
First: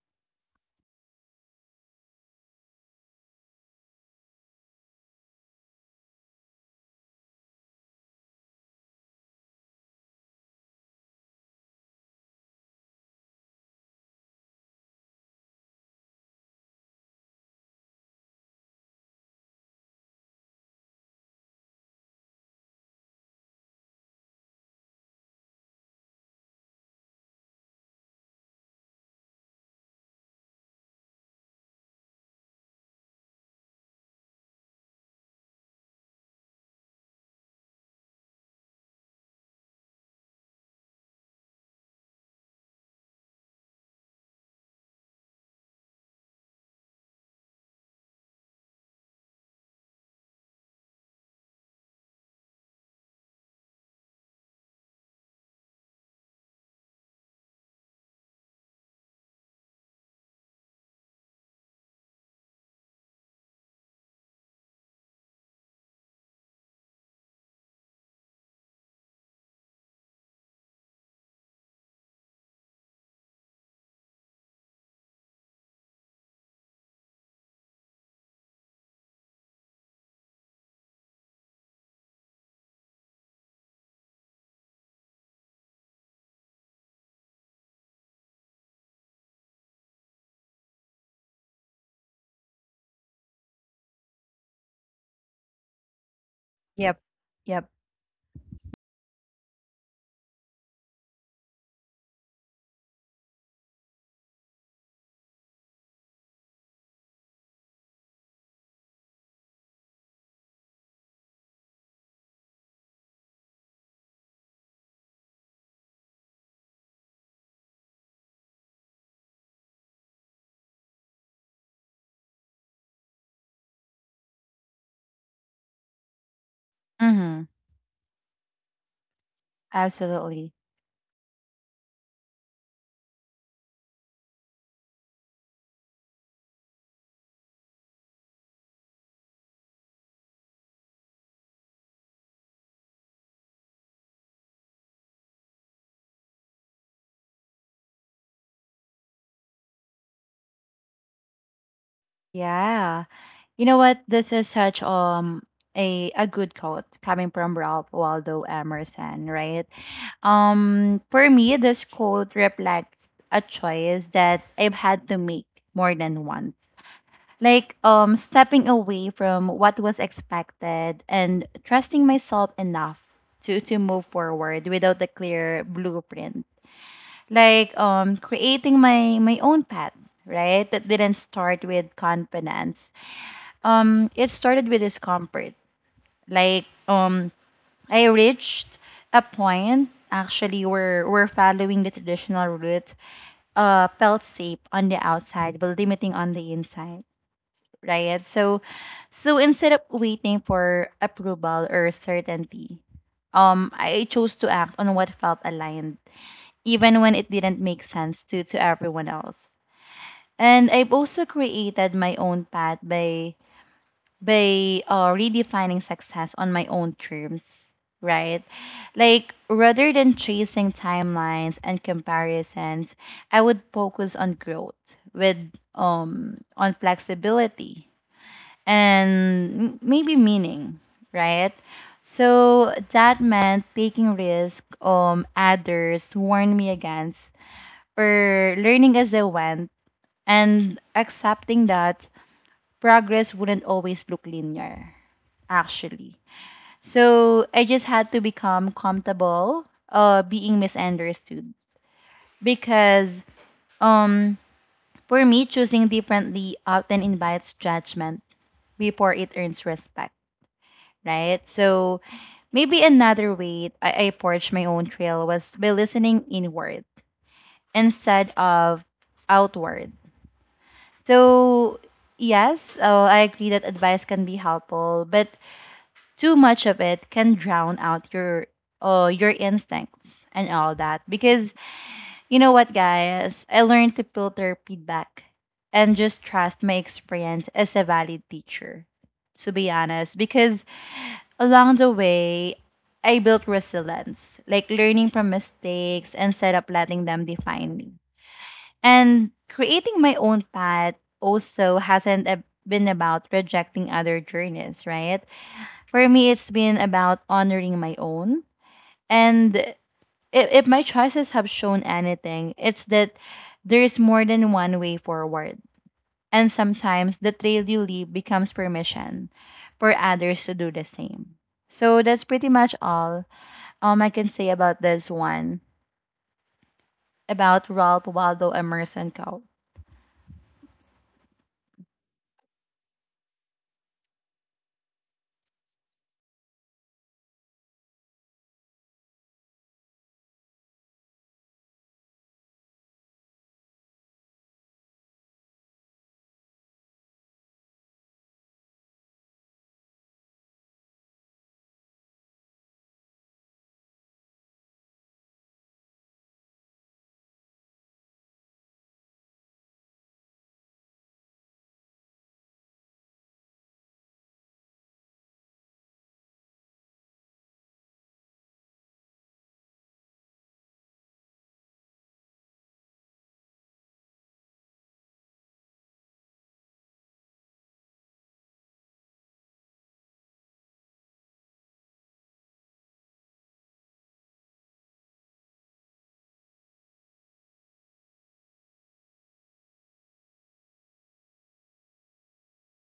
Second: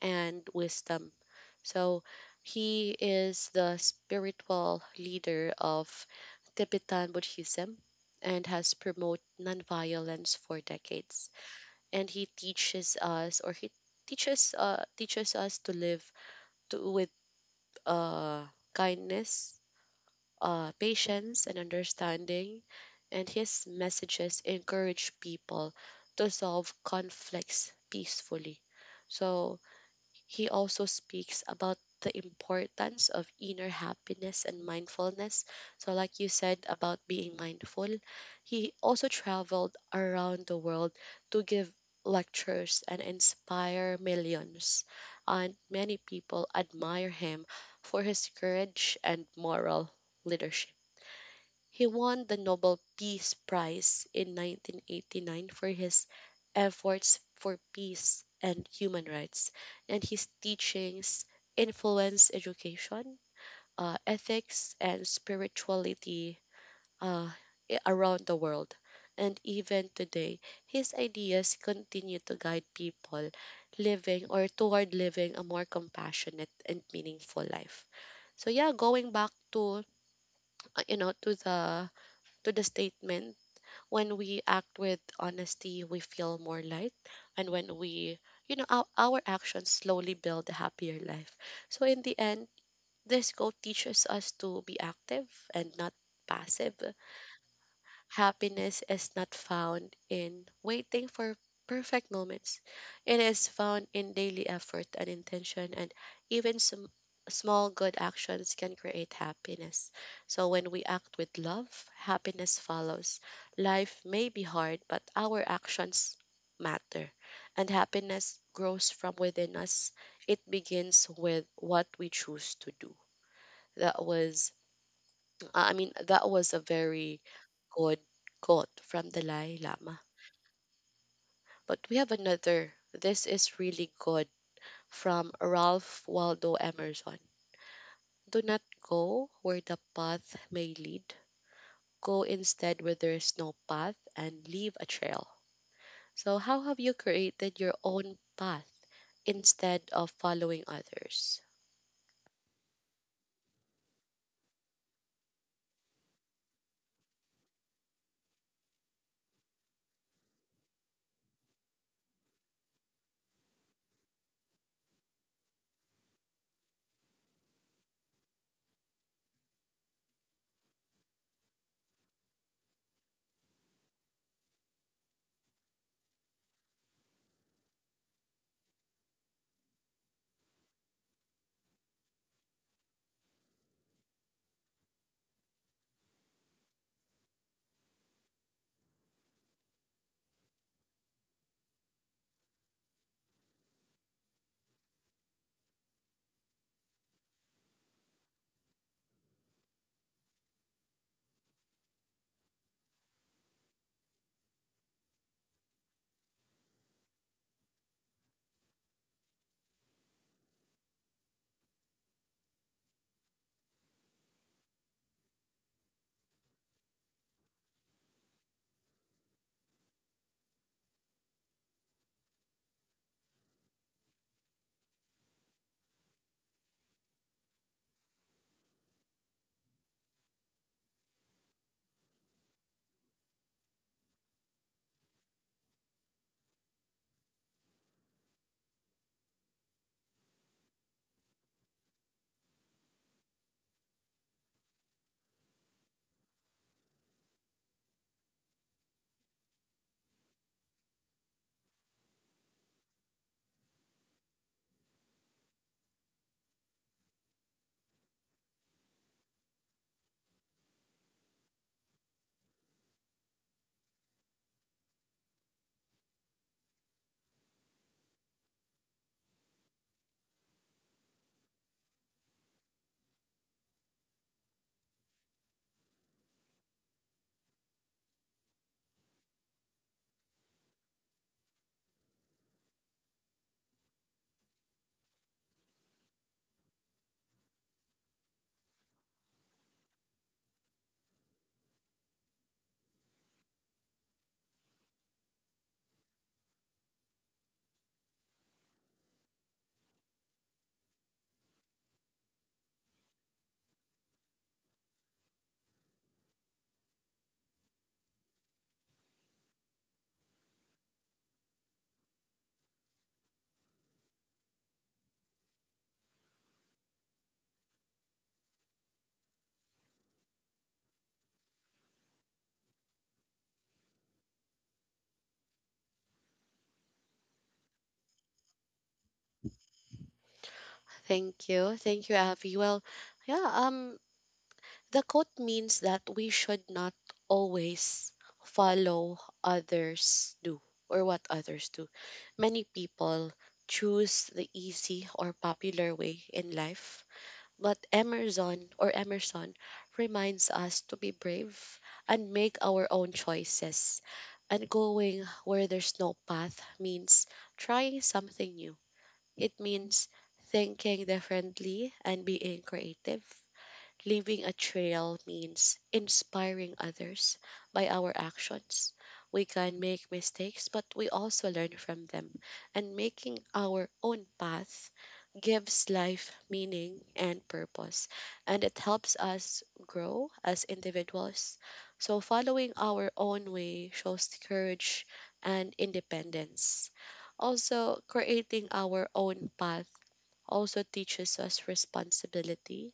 and wisdom. So he is the spiritual leader of Tibetan Buddhism and has promoted nonviolence for decades. And he teaches us to live with uh, kindness, patience, and understanding. And his messages encourage people to solve conflicts peacefully. So he also speaks about the importance of inner happiness and mindfulness. So, like you said about being mindful, he also traveled around the world to give lectures and inspire millions. And many people admire him for his courage and moral leadership. He won the Nobel Peace Prize in 1989 for his efforts for peace and human rights, and his teachings influence education, ethics, and spirituality uh, around the world. And even today, his ideas continue to guide people living or toward living a more compassionate and meaningful life. So yeah, going back to, you know, to the statement, when we act with honesty, we feel more light. And when we, you know, our actions slowly build a happier life. So in the end, this goal teaches us to be active and not passive. Yep. Yep. Happiness is not found in waiting for perfect moments. It is found in daily effort and intention, and even some small good actions can create happiness. So, when we act with love, happiness follows. Life may be hard, but our actions matter, and happiness grows from within us. It begins with what we choose to do. That was I mean, that was a very Mm-hmm. good quote from Dalai Lama. Absolutely. But we have another. This is really good, from Ralph Waldo Emerson. Do not go where the path may lead. Go instead where there is no path and leave a trail. So, how have you created your own path instead of following others? Yeah. You know what? This is such a good quote coming from Ralph Waldo Emerson, right? For me, this quote reflects a choice that I've had to make more than once. Like stepping away from what was expected and trusting myself enough to move forward without a clear blueprint. Like creating my own path, right? That didn't start with confidence, it started with discomfort. Like I reached a point actually where following the traditional route felt safe on the outside but limiting on the inside, right? So instead of waiting for approval or certainty, I chose to act on what felt aligned, even when it didn't make sense to everyone else. And I've also created my own path by redefining success on my own terms, right? Like, rather than chasing timelines and comparisons, I would focus on growth with on flexibility and maybe meaning, right? So that meant taking risk others warned me against or learning as I went, and accepting that progress wouldn't always look linear actually. So I just had to become comfortable being misunderstood, because um for me choosing differently often invites judgment before it earns respect, right? So maybe another way I forged my own trail was by listening inward instead of outward. So yes, I agree that advice can be helpful, but too much of it can drown out your instincts and all that, because you know what guys, I learned to filter feedback and just trust my experience as a valid teacher, to be honest. Because along the way I built resilience, like learning from mistakes instead of letting them define me. And creating my own path also hasn't a- been about rejecting other journeys, right? For me, it's been about honoring my own. And if my choices have shown anything, it's that there is more than one way forward. And sometimes the trail you leave becomes permission for others to do the same. So that's pretty much all, I can say about this one, about Ralph Waldo Emerson Co. Thank you. Thank you, Avi. Well, yeah, the quote means that we should not always follow others do or what others do. Many people choose the easy or popular way in life, but Emerson reminds us to be brave and make our own choices. And going where there's no path means trying something new. It means thinking differently and being creative. Leaving a trail means inspiring others by our actions. We can make mistakes, but we also learn from them. And making our own path gives life meaning and purpose. And it helps us grow as individuals. So, following our own way shows courage and independence. Also, creating our own path also teaches us responsibility.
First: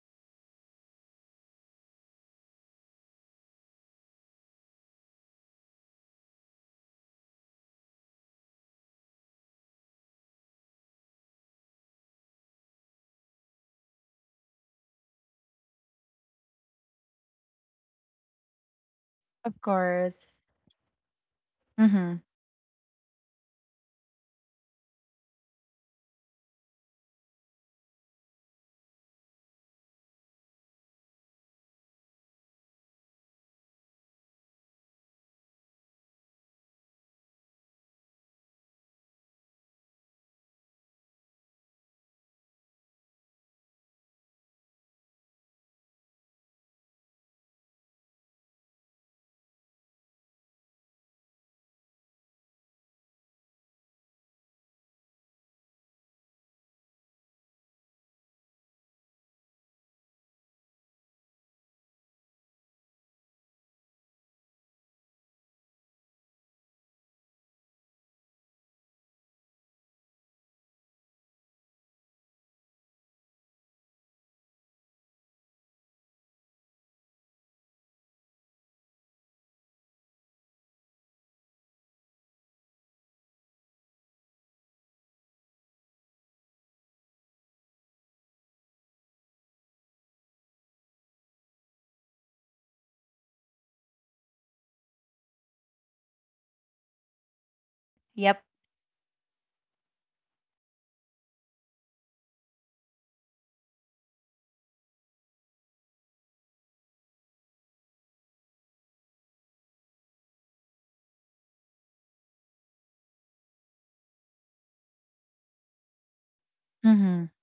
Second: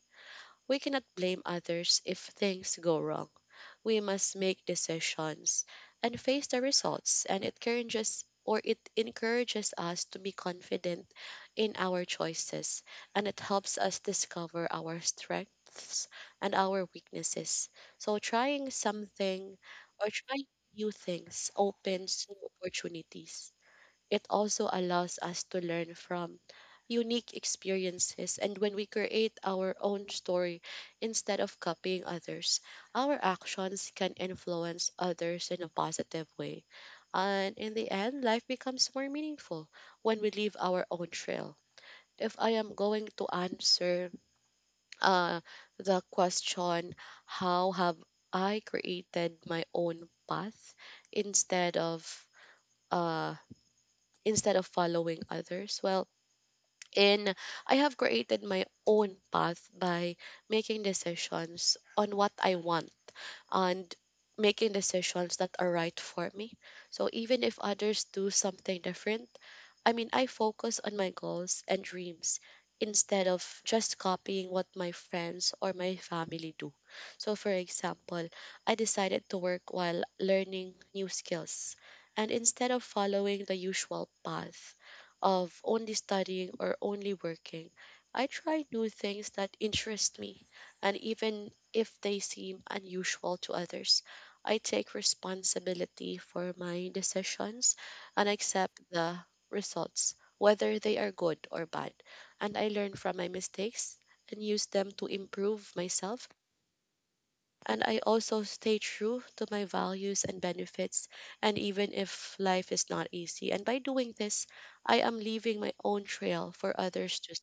We cannot blame others if things go wrong. We must make decisions and face the results, and it encourages us to be confident in our choices, and it helps us discover our strengths and our weaknesses. So trying something Of or course. trying new things Mm-hmm. opens new opportunities. It also allows us to learn from unique experiences. And when we create our own story instead of copying others, our actions can influence others in a positive way. And in the end, life becomes more meaningful when we leave our own trail. If I am going to answer uh, the question, how have I created my own path instead of, uh, following others. Well, and I have created my own path by making decisions on what I want and making decisions that are right for me. So even if others do something different, I mean, I focus on my goals and dreams instead of just copying what my friends or my family do. So, for example, I decided to work while learning new skills. And instead of following the usual path of only studying or only working, I tried new things that interest me, and even if they seem unusual to others. I take responsibility for my decisions and Yep. accept the results, whether they are good or bad. And I learn from my mistakes and use them to improve myself. And I also stay true to my values and benefits, and even if life is not easy. And by doing this, I am leaving my own trail for others Mm-hmm. to,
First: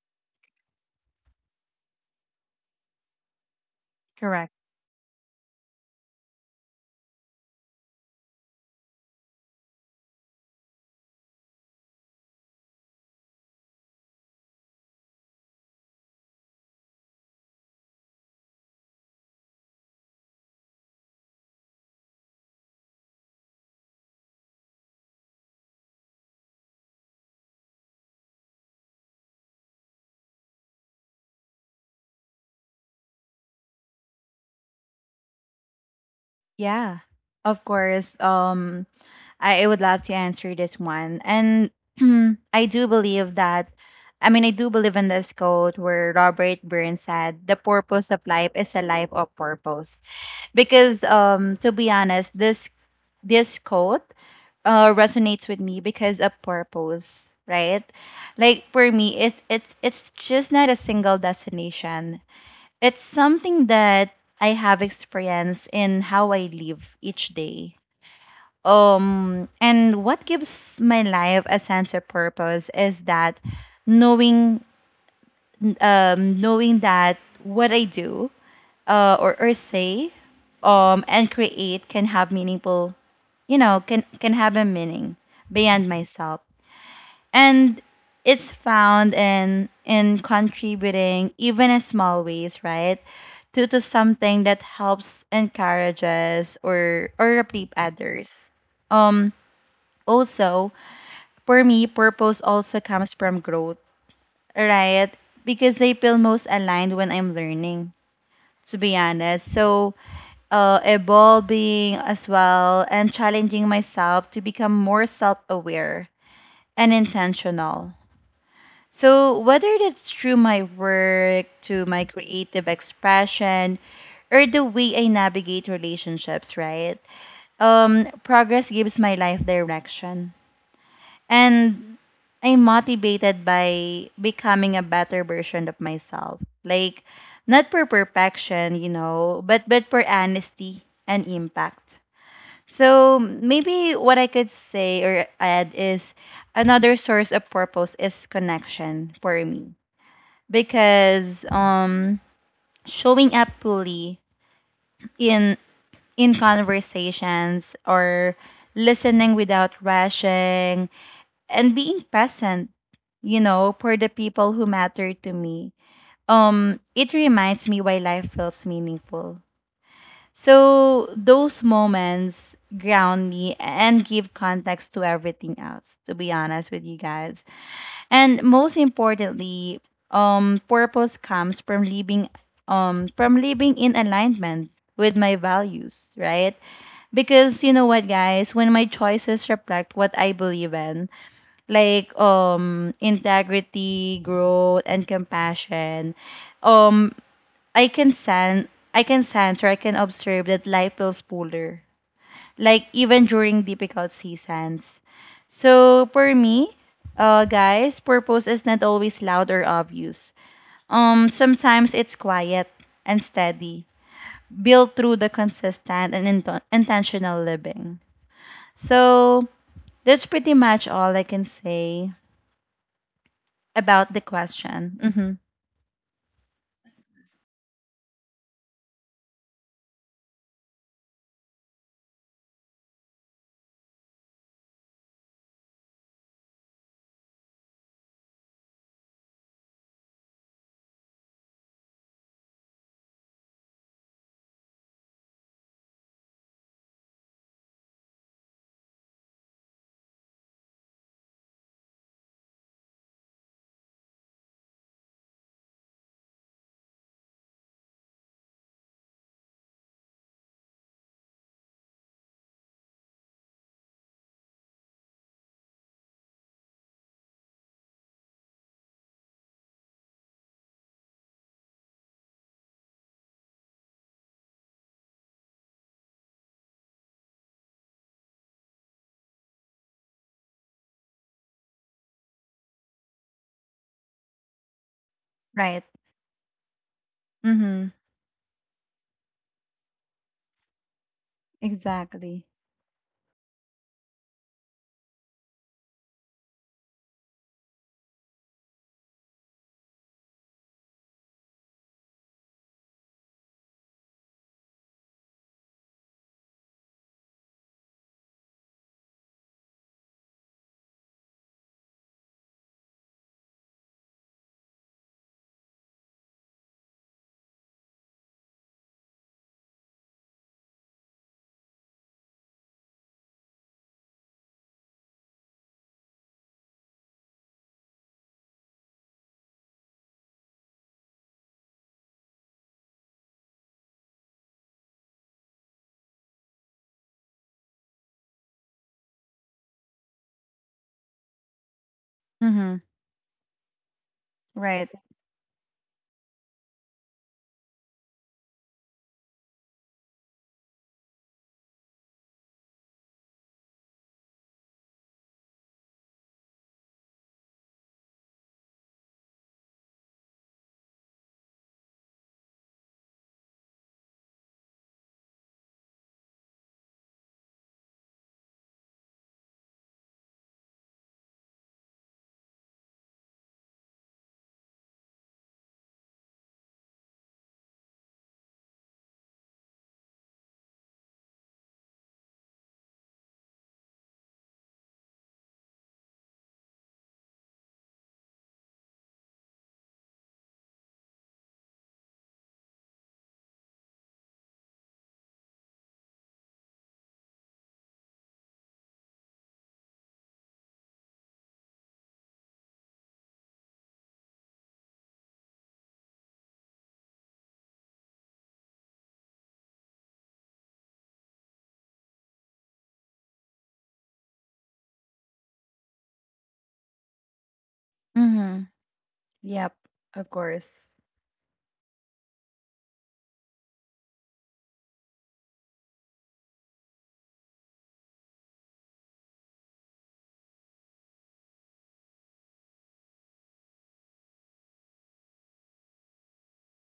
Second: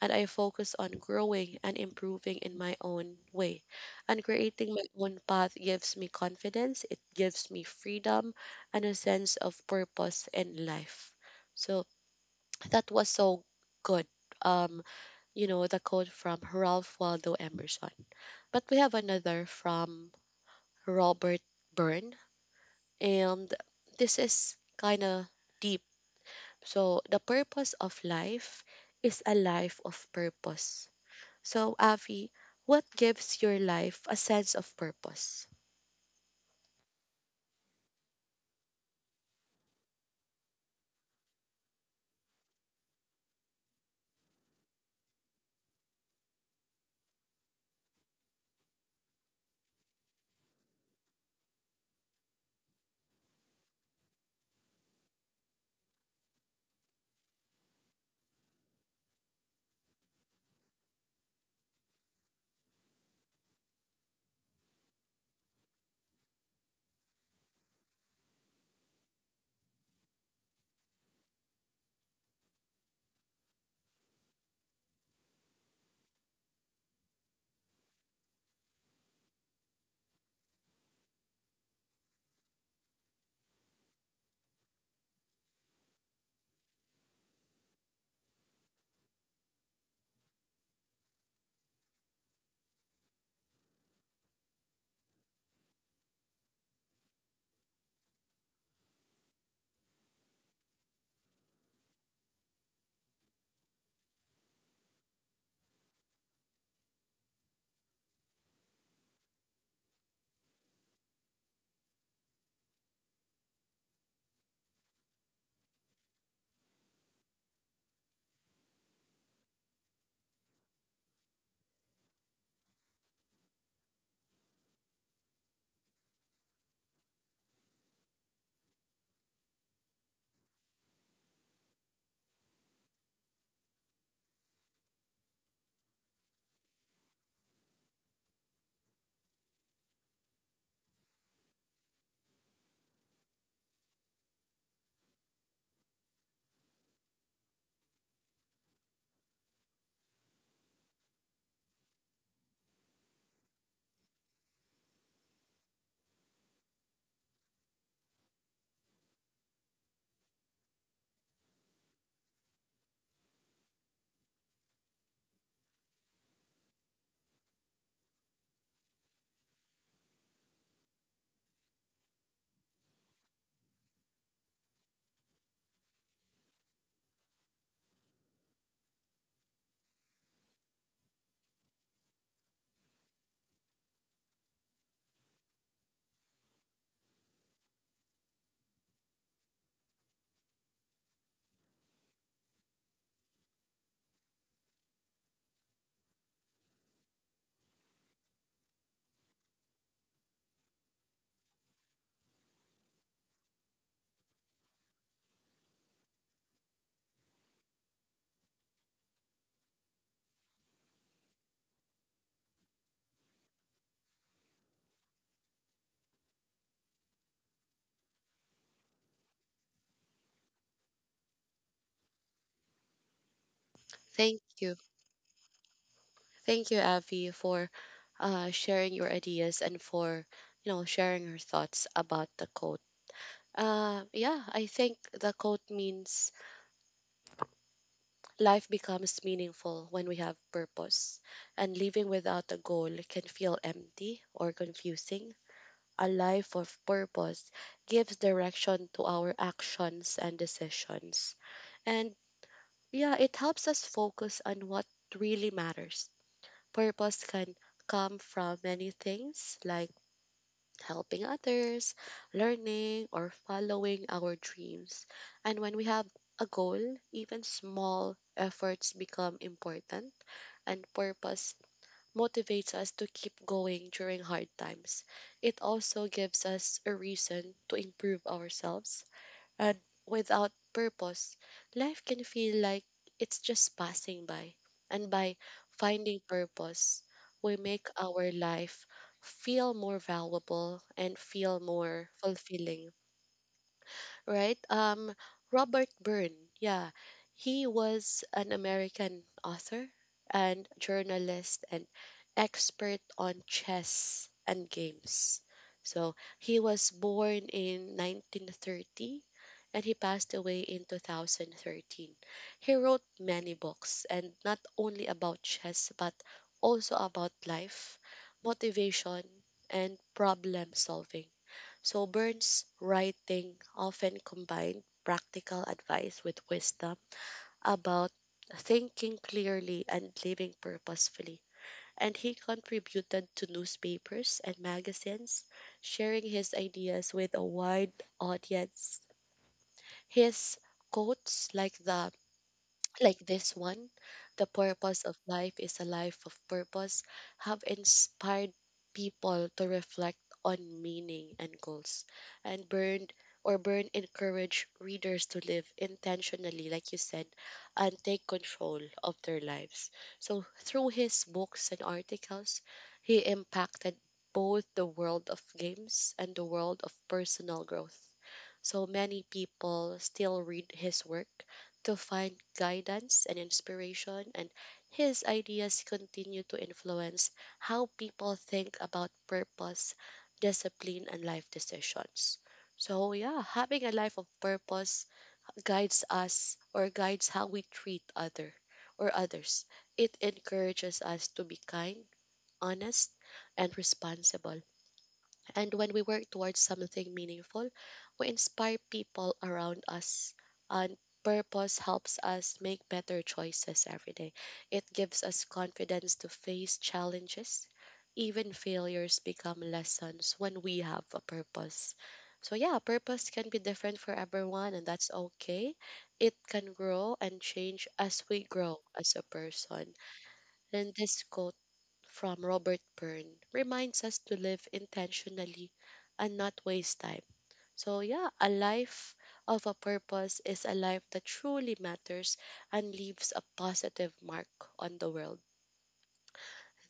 and I focus on growing and improving in my own way. And Correct. creating my own path gives me confidence, it gives me freedom, and a sense of purpose in life. So *tsk* that was so good. Um, you know, the quote from Ralph Waldo Emerson. But we have another from Robert Byrne, and this is kind of deep. So, the purpose of life is a life of purpose. So, Avi, what gives your life a sense of purpose? Yeah. Of course. I would love to answer this one. And *clears throat* I do believe that, I mean, I do believe in this quote where Robert Burns said, the purpose of life is a life of purpose. Because to be honest, this quote resonates with me because of purpose, right? Like for me, it's just not a single destination. It's something that I have experienced in how I live each day. And what gives my life a sense of purpose is that knowing, knowing that what I do, or say, and create can have meaningful, you know, can have a meaning beyond myself, and it's found in contributing even in small ways, right? To something that helps, encourages, or uplift others. Um, also, for me, purpose also comes from growth, right? Because I feel most aligned when I'm learning, to be honest. So, evolving as well, and challenging myself to become more self aware and intentional. So, whether it's through my work, to my creative expression, or the way I navigate relationships, right? Progress gives my life direction. And I'm motivated by becoming a better version of myself. Like not for perfection, you know, but for honesty and impact. So maybe what I could say or add is another source of purpose is connection for me, because showing up fully in conversations or listening without rushing and being present, you know, for the people who matter to me. It reminds me why life feels meaningful. So those moments ground me and give context to everything else, to be honest with you guys. And most importantly, purpose comes from living in alignment with my values, right? Because you know what, guys, when my choices reflect what I believe in, like integrity, growth, and compassion, um I can sense, I can sense or I can observe that life feels fuller. Like even during difficult seasons. So for me, guys, purpose is not always loud or obvious. Sometimes it's quiet and steady, built through the consistent and intentional living. So that's pretty much all I can say about the Thank you. question. Mm-hmm. Thank you, Avi, for sharing your ideas and for, you know, sharing your thoughts about the quote. Yeah, I think the quote means life becomes meaningful when we have purpose, and living without a goal can feel empty or confusing. A life of purpose gives direction to our actions and decisions. And yeah, it helps us focus on what really matters. Purpose can come from many things, like helping others, learning, or following our dreams. And when we have a goal, even small efforts become important, and purpose motivates us to keep going during hard times. It also gives us a reason to improve ourselves. And without purpose, life can feel like it's just passing by. And by Right. finding purpose, we make Mm-hmm. our life feel more valuable and feel more Exactly. fulfilling, right? Robert Byrne, yeah, he was an American author and journalist and expert on chess and games. So he was born in 1930 and he passed away in 2013. He wrote many books, and not only about chess but also about life, motivation, and problem solving. So Burns' writing often combined practical advice with wisdom about thinking clearly and living purposefully. And he contributed to newspapers and magazines, sharing his ideas with a wide audience. His quotes, like the Mm-hmm. like this one, the Right. purpose of life is a life of purpose, have inspired people to reflect on meaning and goals. And burned or burn encourage readers to live intentionally, like you said, and take control of their lives. So through his books and articles, he impacted both the world of games and the world of personal growth. So many people still read his work to find guidance and inspiration, and his ideas continue to influence how people think about purpose, discipline, and life decisions. So, yeah, having a life of purpose guides us, or guides how we treat other or others. It encourages us to be kind, honest, and responsible. And when we work towards something meaningful, we inspire people around us. And purpose helps us make better choices every day. It gives us confidence to face challenges. Even failures become lessons when we have a purpose. So, yeah, purpose can be different for everyone, and that's okay. It can grow and change as we Mm-hmm. grow as a Yep. person. Of And course. this quote from Robert Byrne reminds us to live intentionally and not waste time. So, yeah, a life of a purpose is a life that truly matters and leaves a positive mark on the world.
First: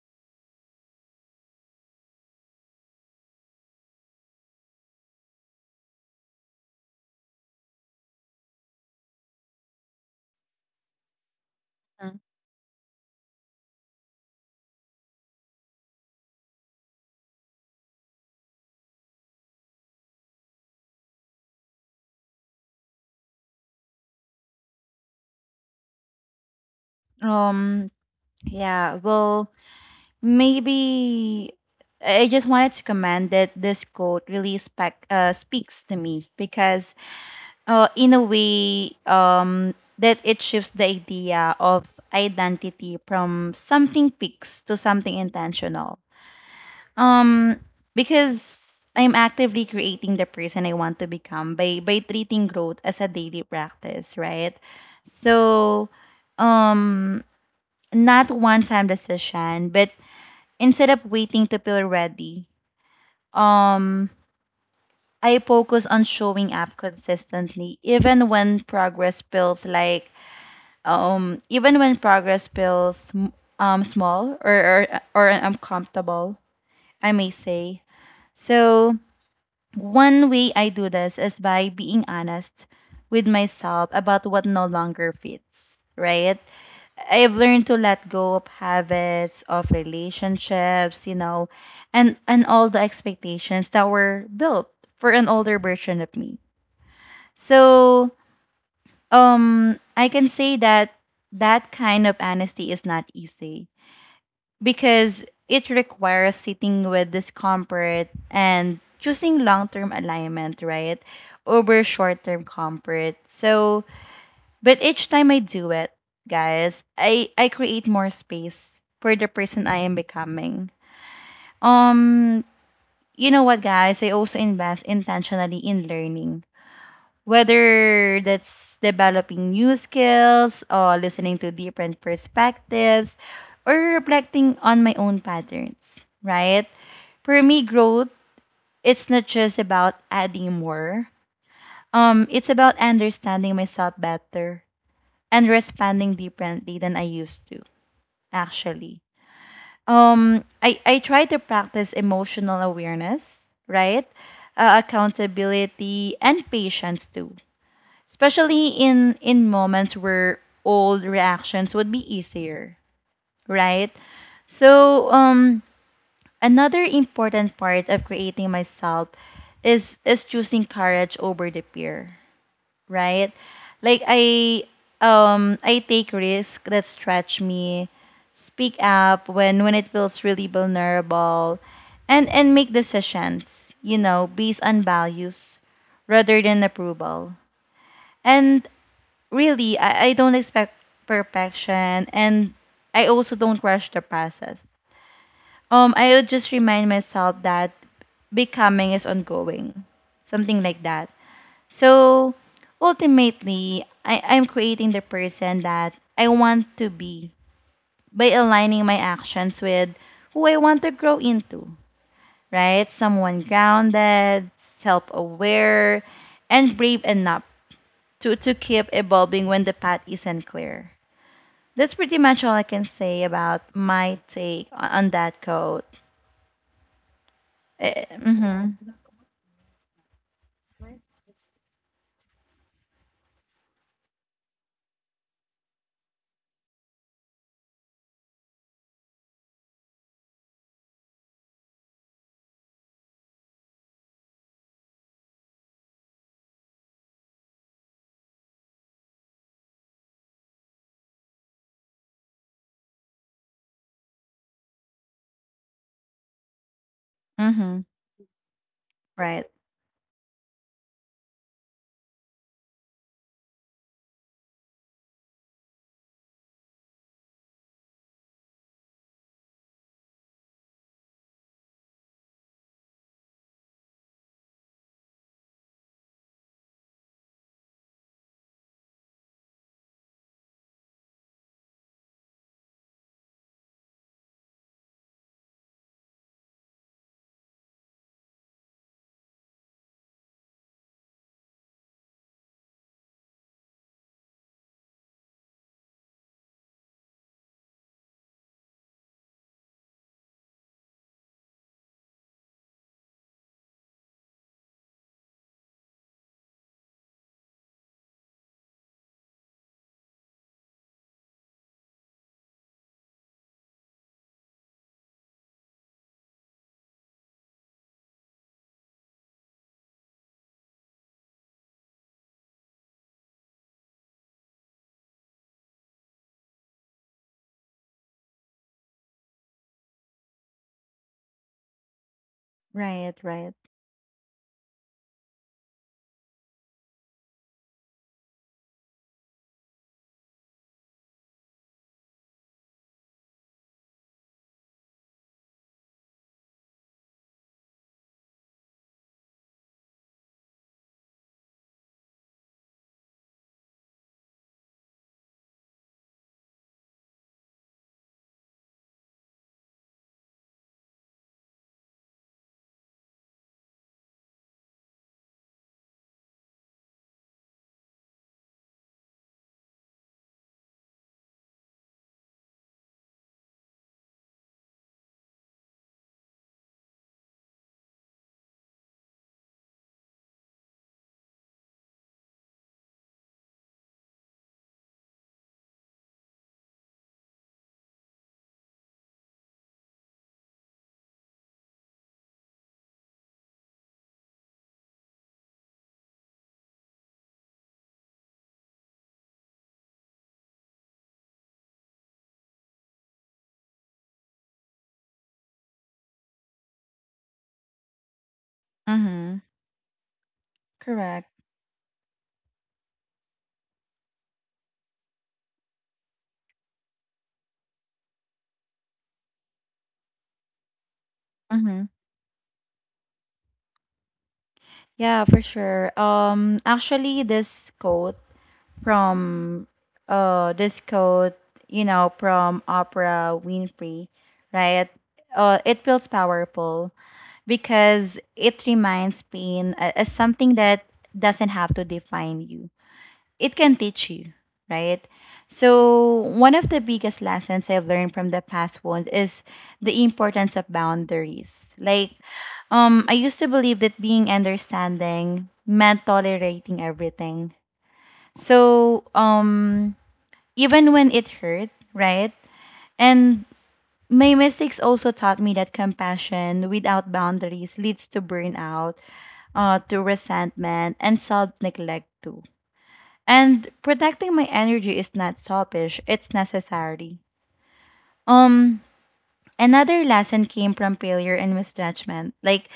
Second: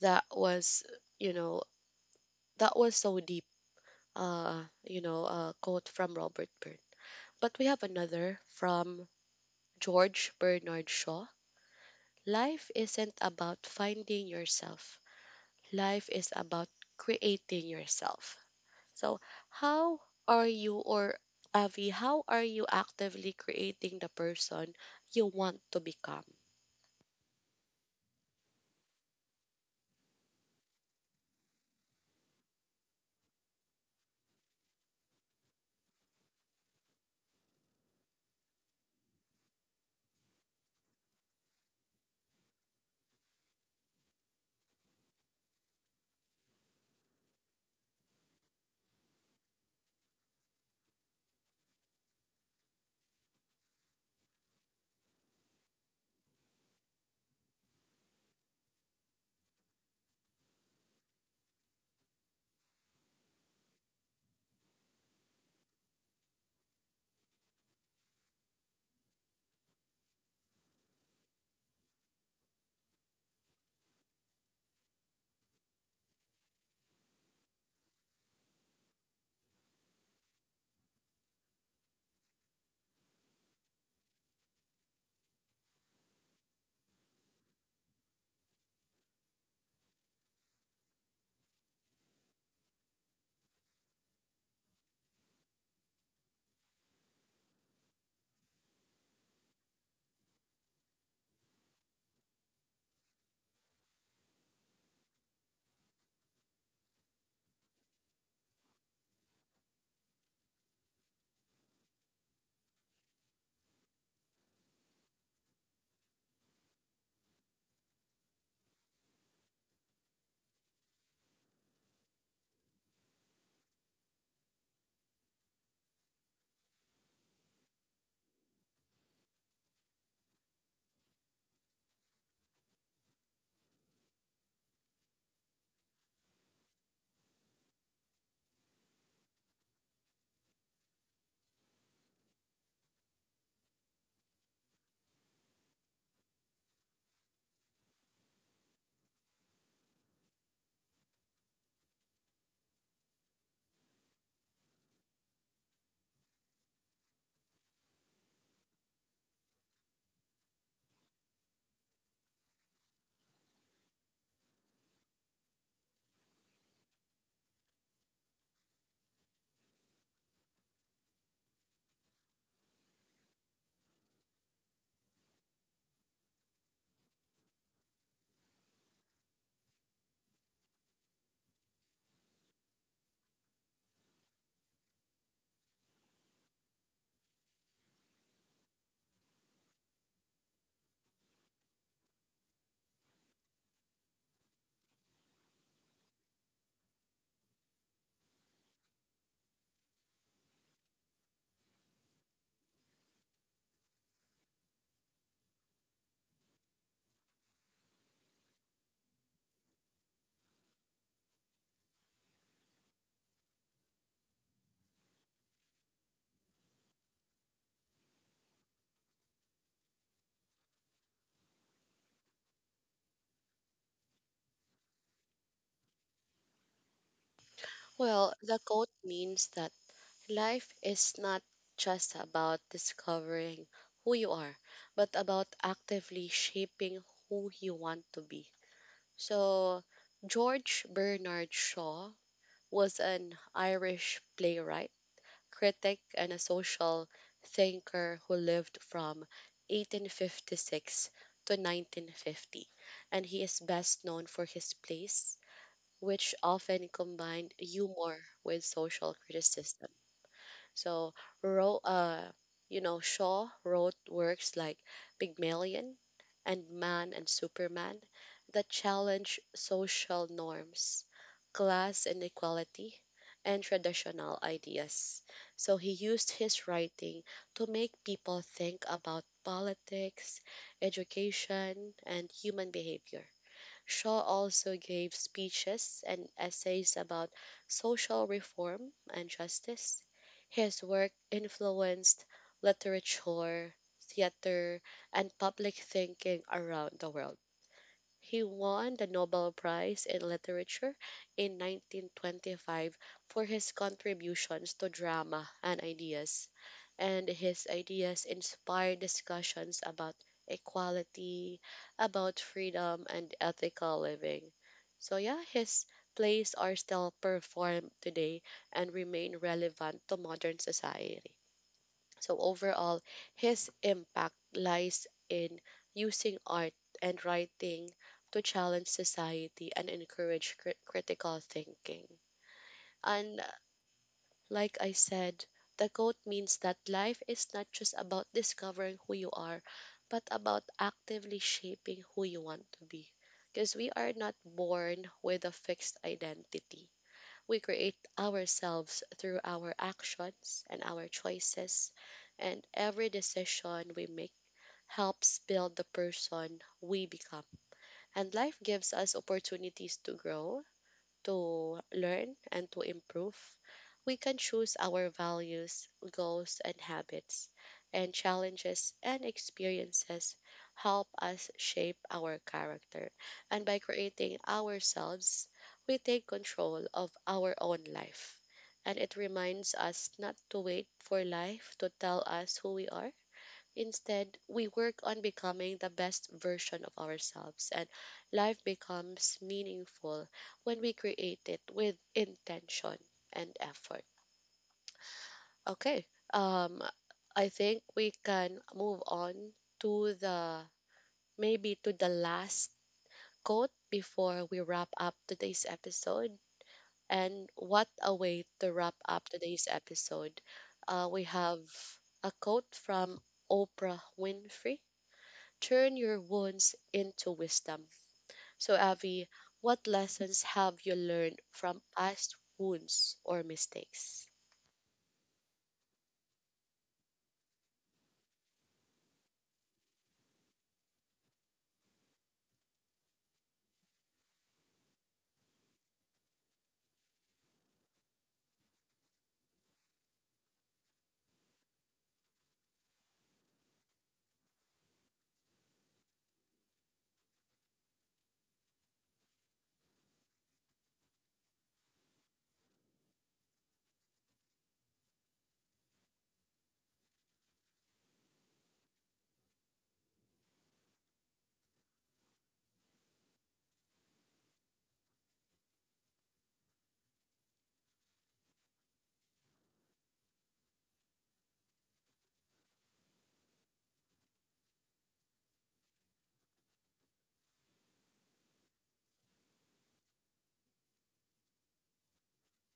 That was, you know, that was so deep, you know, a quote from Robert Byrne. But we have another from George Bernard Shaw. Mm. Life isn't about finding yourself, life is about creating yourself. So, how are you or Avi, how are you actively creating the person you want to become? Um. Yeah. Well, maybe I just wanted to comment that this quote really spec speaks to me because, in a way, that it shifts the idea of identity from something fixed to something intentional. Um, because I'm actively creating the person I want to become by treating growth as a daily practice, right? So, um, not one time decision, but instead of waiting to feel ready, um, I focus on showing up consistently, even when progress feels like, even when progress feels small or or uncomfortable, I may say. So. One way I do this is by being honest with myself about what no longer fits, right? I've learned to let go of habits, of relationships, you know, and all the expectations that were built for an older version of me. So, I can say that that kind of honesty is not easy, because it requires sitting with discomfort and choosing long-term alignment, right? Over short-term comfort. So, but each time I do it, guys, I create more space for the person I am becoming. Um, you know what, guys? I also invest intentionally in learning, whether that's developing new skills or listening to different perspectives or reflecting on my own patterns, right? For me, growth, it's not just about adding more. It's about understanding myself better and responding differently than I used to, actually. I try to practice emotional awareness, right? Accountability and patience too, especially in moments where old reactions would be easier, right? So another important part of creating myself is choosing courage over the fear, right? Like i take risks that stretch me, speak up when it feels really vulnerable, and make decisions, you know, based on values rather than approval. And really, I don't expect perfection, and I also don't rush the process. I would just remind myself that becoming is ongoing, something like that. So ultimately, I'm creating the person that I want to be by aligning my actions with who I want to grow into, right? Someone grounded, self aware, and brave enough to keep evolving when the path isn't clear. That's pretty much all I can say about my take on that quote. Well, the quote Mm-hmm. means that life is not just about discovering who you are, but about actively shaping who you want to be. So, George Bernard Shaw was an Irish playwright, critic, and a social thinker who lived from 1856 to 1950, and he is best known for his plays, which often combined Mm-hmm. humor with social Right. criticism. So Ro you know, Shaw wrote works like Pygmalion and Man and Superman that challenge social norms, class inequality, and traditional ideas. So he used his writing to make people think about politics, education, and human behavior. Shaw also gave speeches and essays about social reform and justice. His work influenced literature, theater, and public thinking around the world. He won the Nobel Prize in Literature in 1925 for his contributions to drama and ideas, and his ideas inspired discussions about equality, about freedom, and ethical living. So, yeah, his plays are still performed today and remain relevant to modern society. So overall, his impact lies in using art and writing to challenge society and encourage critical thinking. Right. And Right. like I said, the quote means that life is not just about discovering who you are, but about actively shaping who you want to be. Because we are not born with a fixed identity, we create ourselves through our actions and our choices, and every decision we make helps build the person we become. And life gives us opportunities to grow, to learn, and to improve. We can choose our values, goals, and habits, and challenges and experiences help us shape our character. And by creating ourselves, we take control of our own life. And it reminds us not to wait for life to tell us who we are. Instead, we work on becoming the best version of ourselves, and life becomes meaningful when we create it with intention and effort. Okay, um, I think we can move on to the maybe to the last quote before we wrap up today's episode. And what a way to wrap up Mm-hmm. today's episode! We Correct. have a quote from Oprah Winfrey: turn your wounds into wisdom. So, Avi, what lessons have you learned from Mm-hmm. past wounds or mistakes? Yeah, for sure. Actually, this quote from this quote, you know, from Oprah Winfrey, right? It feels powerful because it reminds pain as something that doesn't have to define you, it can teach you, right? So, one of the biggest lessons I've learned from the past wounds is the importance of boundaries. Like, I used to believe that being understanding meant tolerating everything. So, even when it hurt, right? And my mistakes also taught me that compassion without boundaries leads to burnout, to resentment, and self neglect too. And protecting my energy is not selfish, it's necessary. Um another lesson came from failure and misjudgment, like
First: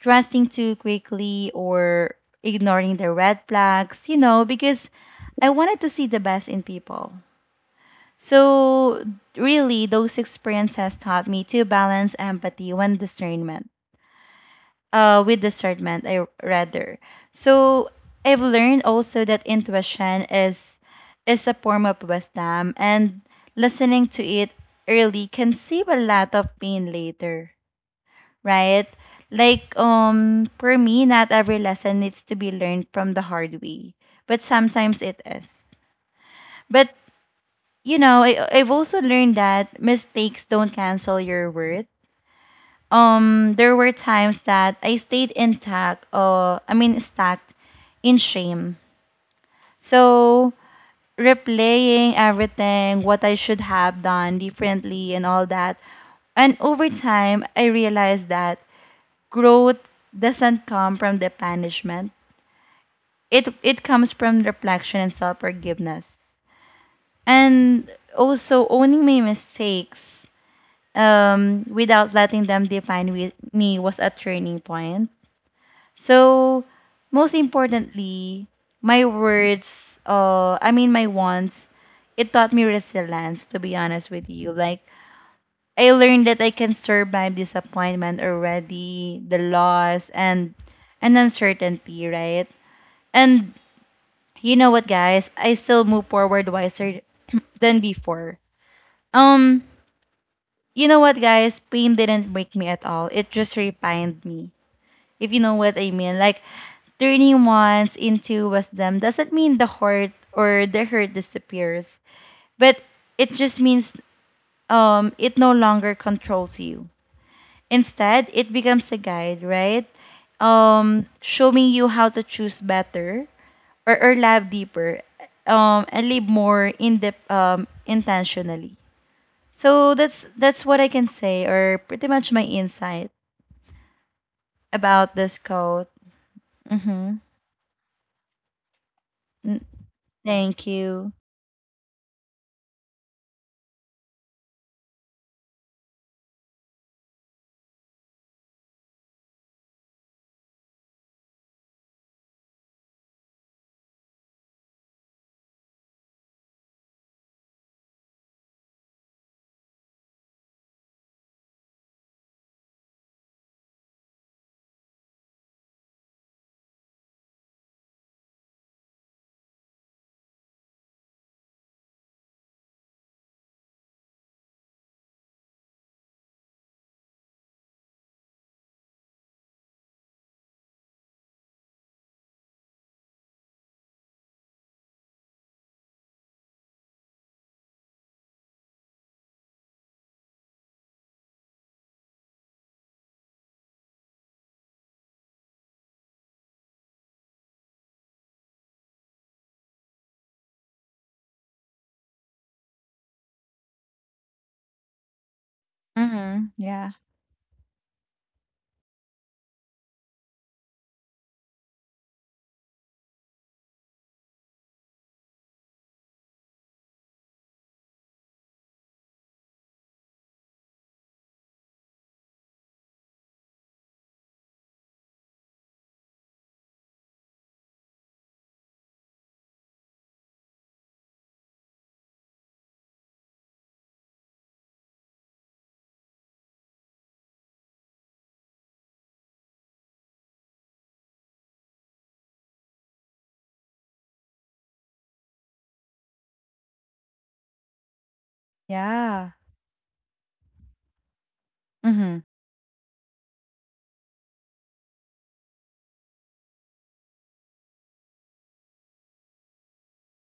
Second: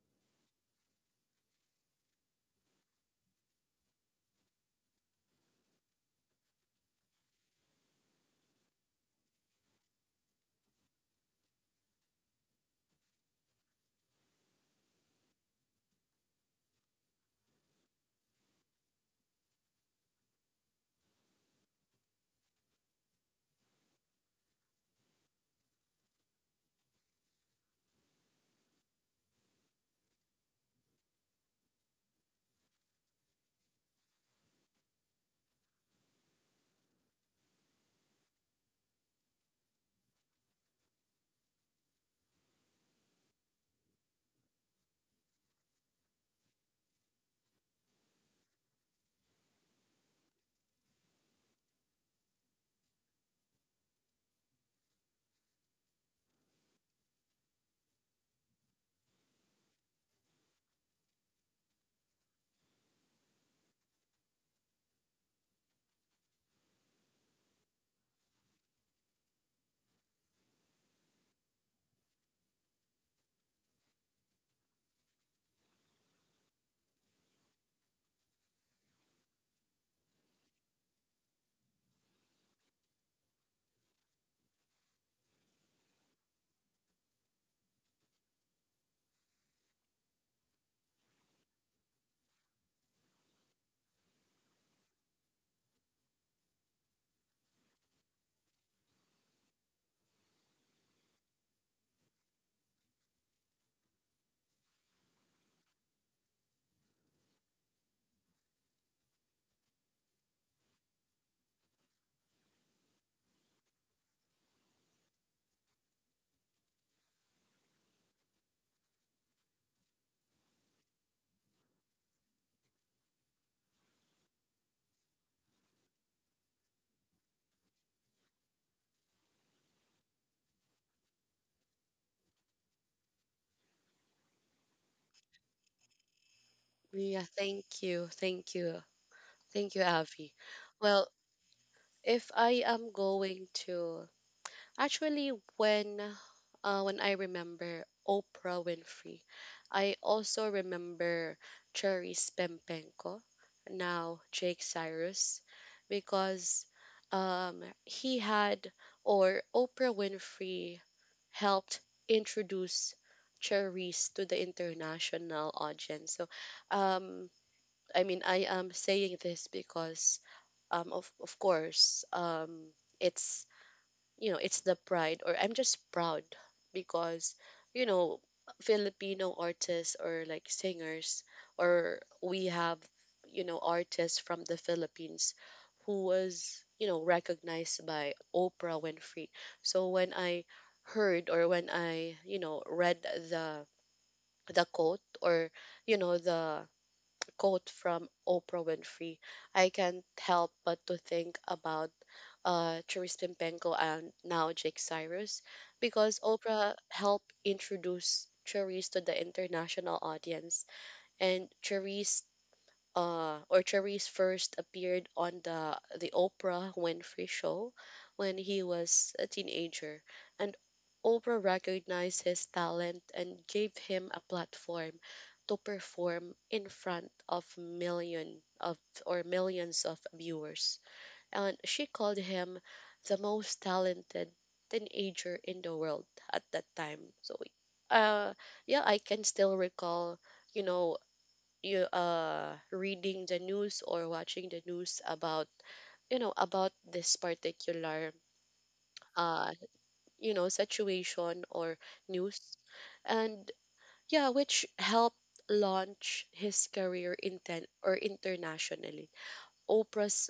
trusting too quickly or ignoring the red flags, you know, because I wanted to see the best in people. So really those experiences taught me to balance empathy and discernment. With discernment, I rather. So I've learned also that intuition is a form of wisdom, and listening to it early can save a lot of pain later, right? Like for me, not every lesson needs to be learned from the hard way, but sometimes it is. But you know, I've also learned that mistakes don't cancel your worth. There were times that I stayed intact, or I mean stuck in shame. So replaying everything, what I should have done differently and all that. And over time, I realized that growth doesn't come from the punishment. It comes from reflection and self-forgiveness. And also owning my mistakes, without letting them define me, was a turning point. So, most importantly, my words, I mean my wants, it taught me resilience, to be honest with you. Like, I learned that I can survive disappointment already, the loss, and uncertainty, right? And you know what, guys? I still move forward wiser *clears throat* than before. Um, you know what, guys? Pain didn't break me at all. It just refined me. If you know what I mean. Like turning wants into wisdom doesn't mean the hurt disappears, but it just means it no longer controls you. Instead, it becomes a guide, right? Showing you how to choose better or love deeper, and live more in depth, intentionally. So that's what I can say, or pretty much my insight about this quote. Mm-hmm. Yeah, thank you. Thank you. Thank you, Avi. Thank Well, you. if I am going to Actually, when I remember Oprah Winfrey, I also remember Cherries Pempenko, now Jake Cyrus, because he had or Oprah Winfrey helped introduce Cherries to the international audience. So, um, I mean, I am saying this because, of course, it's you know, it's the pride or I'm just proud because, you know, Filipino artists or like singers or we have, you know, artists from the Philippines who was, you know, recognized by Oprah Winfrey. So when I heard or when I, you know, read the quote or you know the quote from Oprah Winfrey, I can't help but to think about Therese Pimpenko and now Jake Cyrus, because Mhm. Oprah Yeah. helped introduce Therese to the international audience, and Therese Orcheris first appeared on the Oprah Winfrey show when he was a teenager, and Oprah recognized his talent and gave him a platform to perform in front of million of or millions of viewers, and she called him the most talented teenager in the world at that time. So, uh, yeah, I can still recall, you know, you reading the news or watching the news about, you know, about this particular Yeah. uh you know situation or Mhm. news, and yeah, which helped launch his career in ten or internationally. Oprah's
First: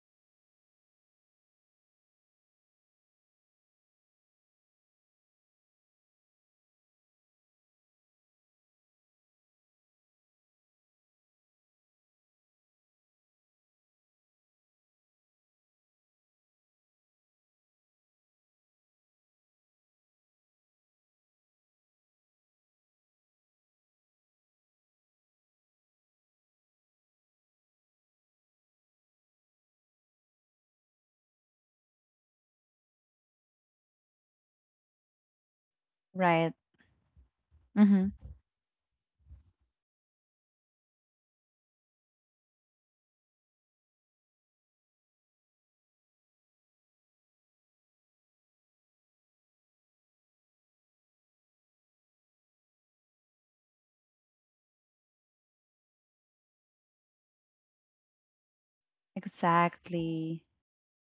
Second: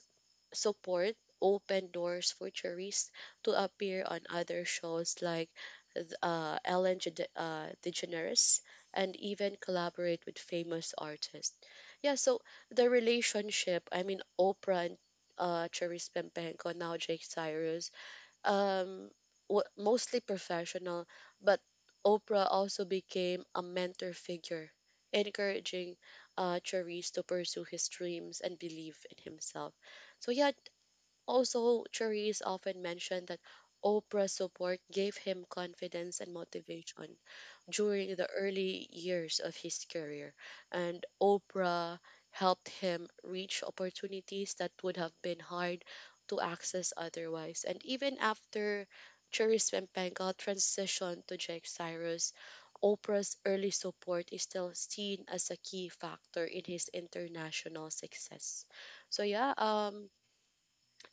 support opened doors for Cherise to appear on other shows like Ellen DeGeneres and even collaborate with famous artists. Yeah, so the relationship, I mean, Oprah and Cherise Pempenco, now Jake Cyrus, um, wa mostly professional, but Oprah also became a mentor figure, encouraging Cherise to pursue his dreams and believe in himself. So yeah, also, Cherise often mentioned that Oprah's support gave him confidence and Right. motivation Mhm. during the early years of his career. And Oprah helped him reach opportunities that would have been hard to access otherwise. And even after Cherise Pempenga transitioned to Jake Cyrus, Oprah's early support is still seen as a key factor in his international success. So yeah, um, Exactly.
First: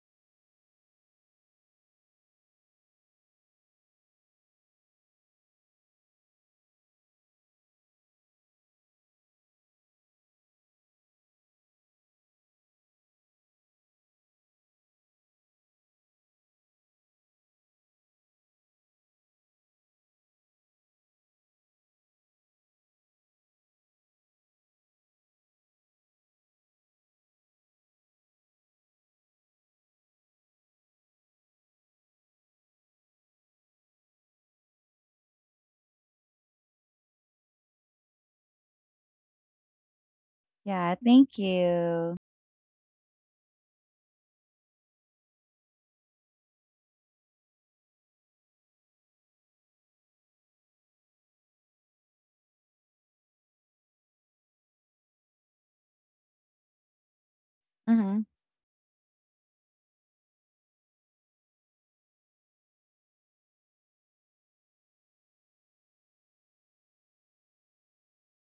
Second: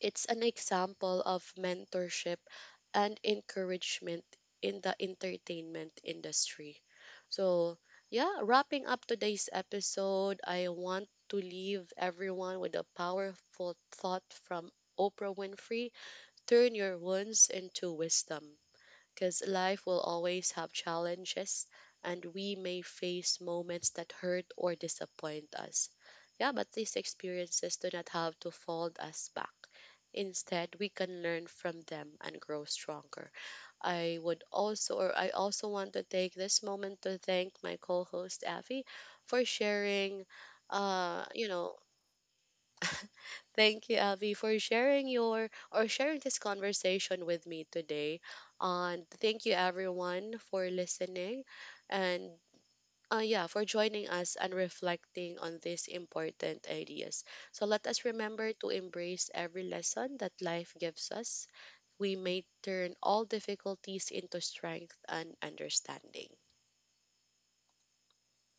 it's an example of mentorship and encouragement in the entertainment industry. So, yeah, wrapping up today's episode, I want to leave everyone with a powerful thought from Oprah Winfrey: turn your wounds into wisdom, because life will always have challenges, and we may face moments that hurt or disappoint us. Yeah, but these experiences do not have to fold us back. Instead, we can learn from them and grow stronger. I would also, or I also want to take this moment to thank my co-host Avi for sharing, Yeah, thank you know, you. *laughs* Thank you, Avi, for sharing your or sharing this conversation with me today. And thank you, everyone, for listening and yeah, for joining us and reflecting on these important ideas. So let us Mhm. remember to embrace every lesson that life gives us. We may turn all difficulties into strength and understanding.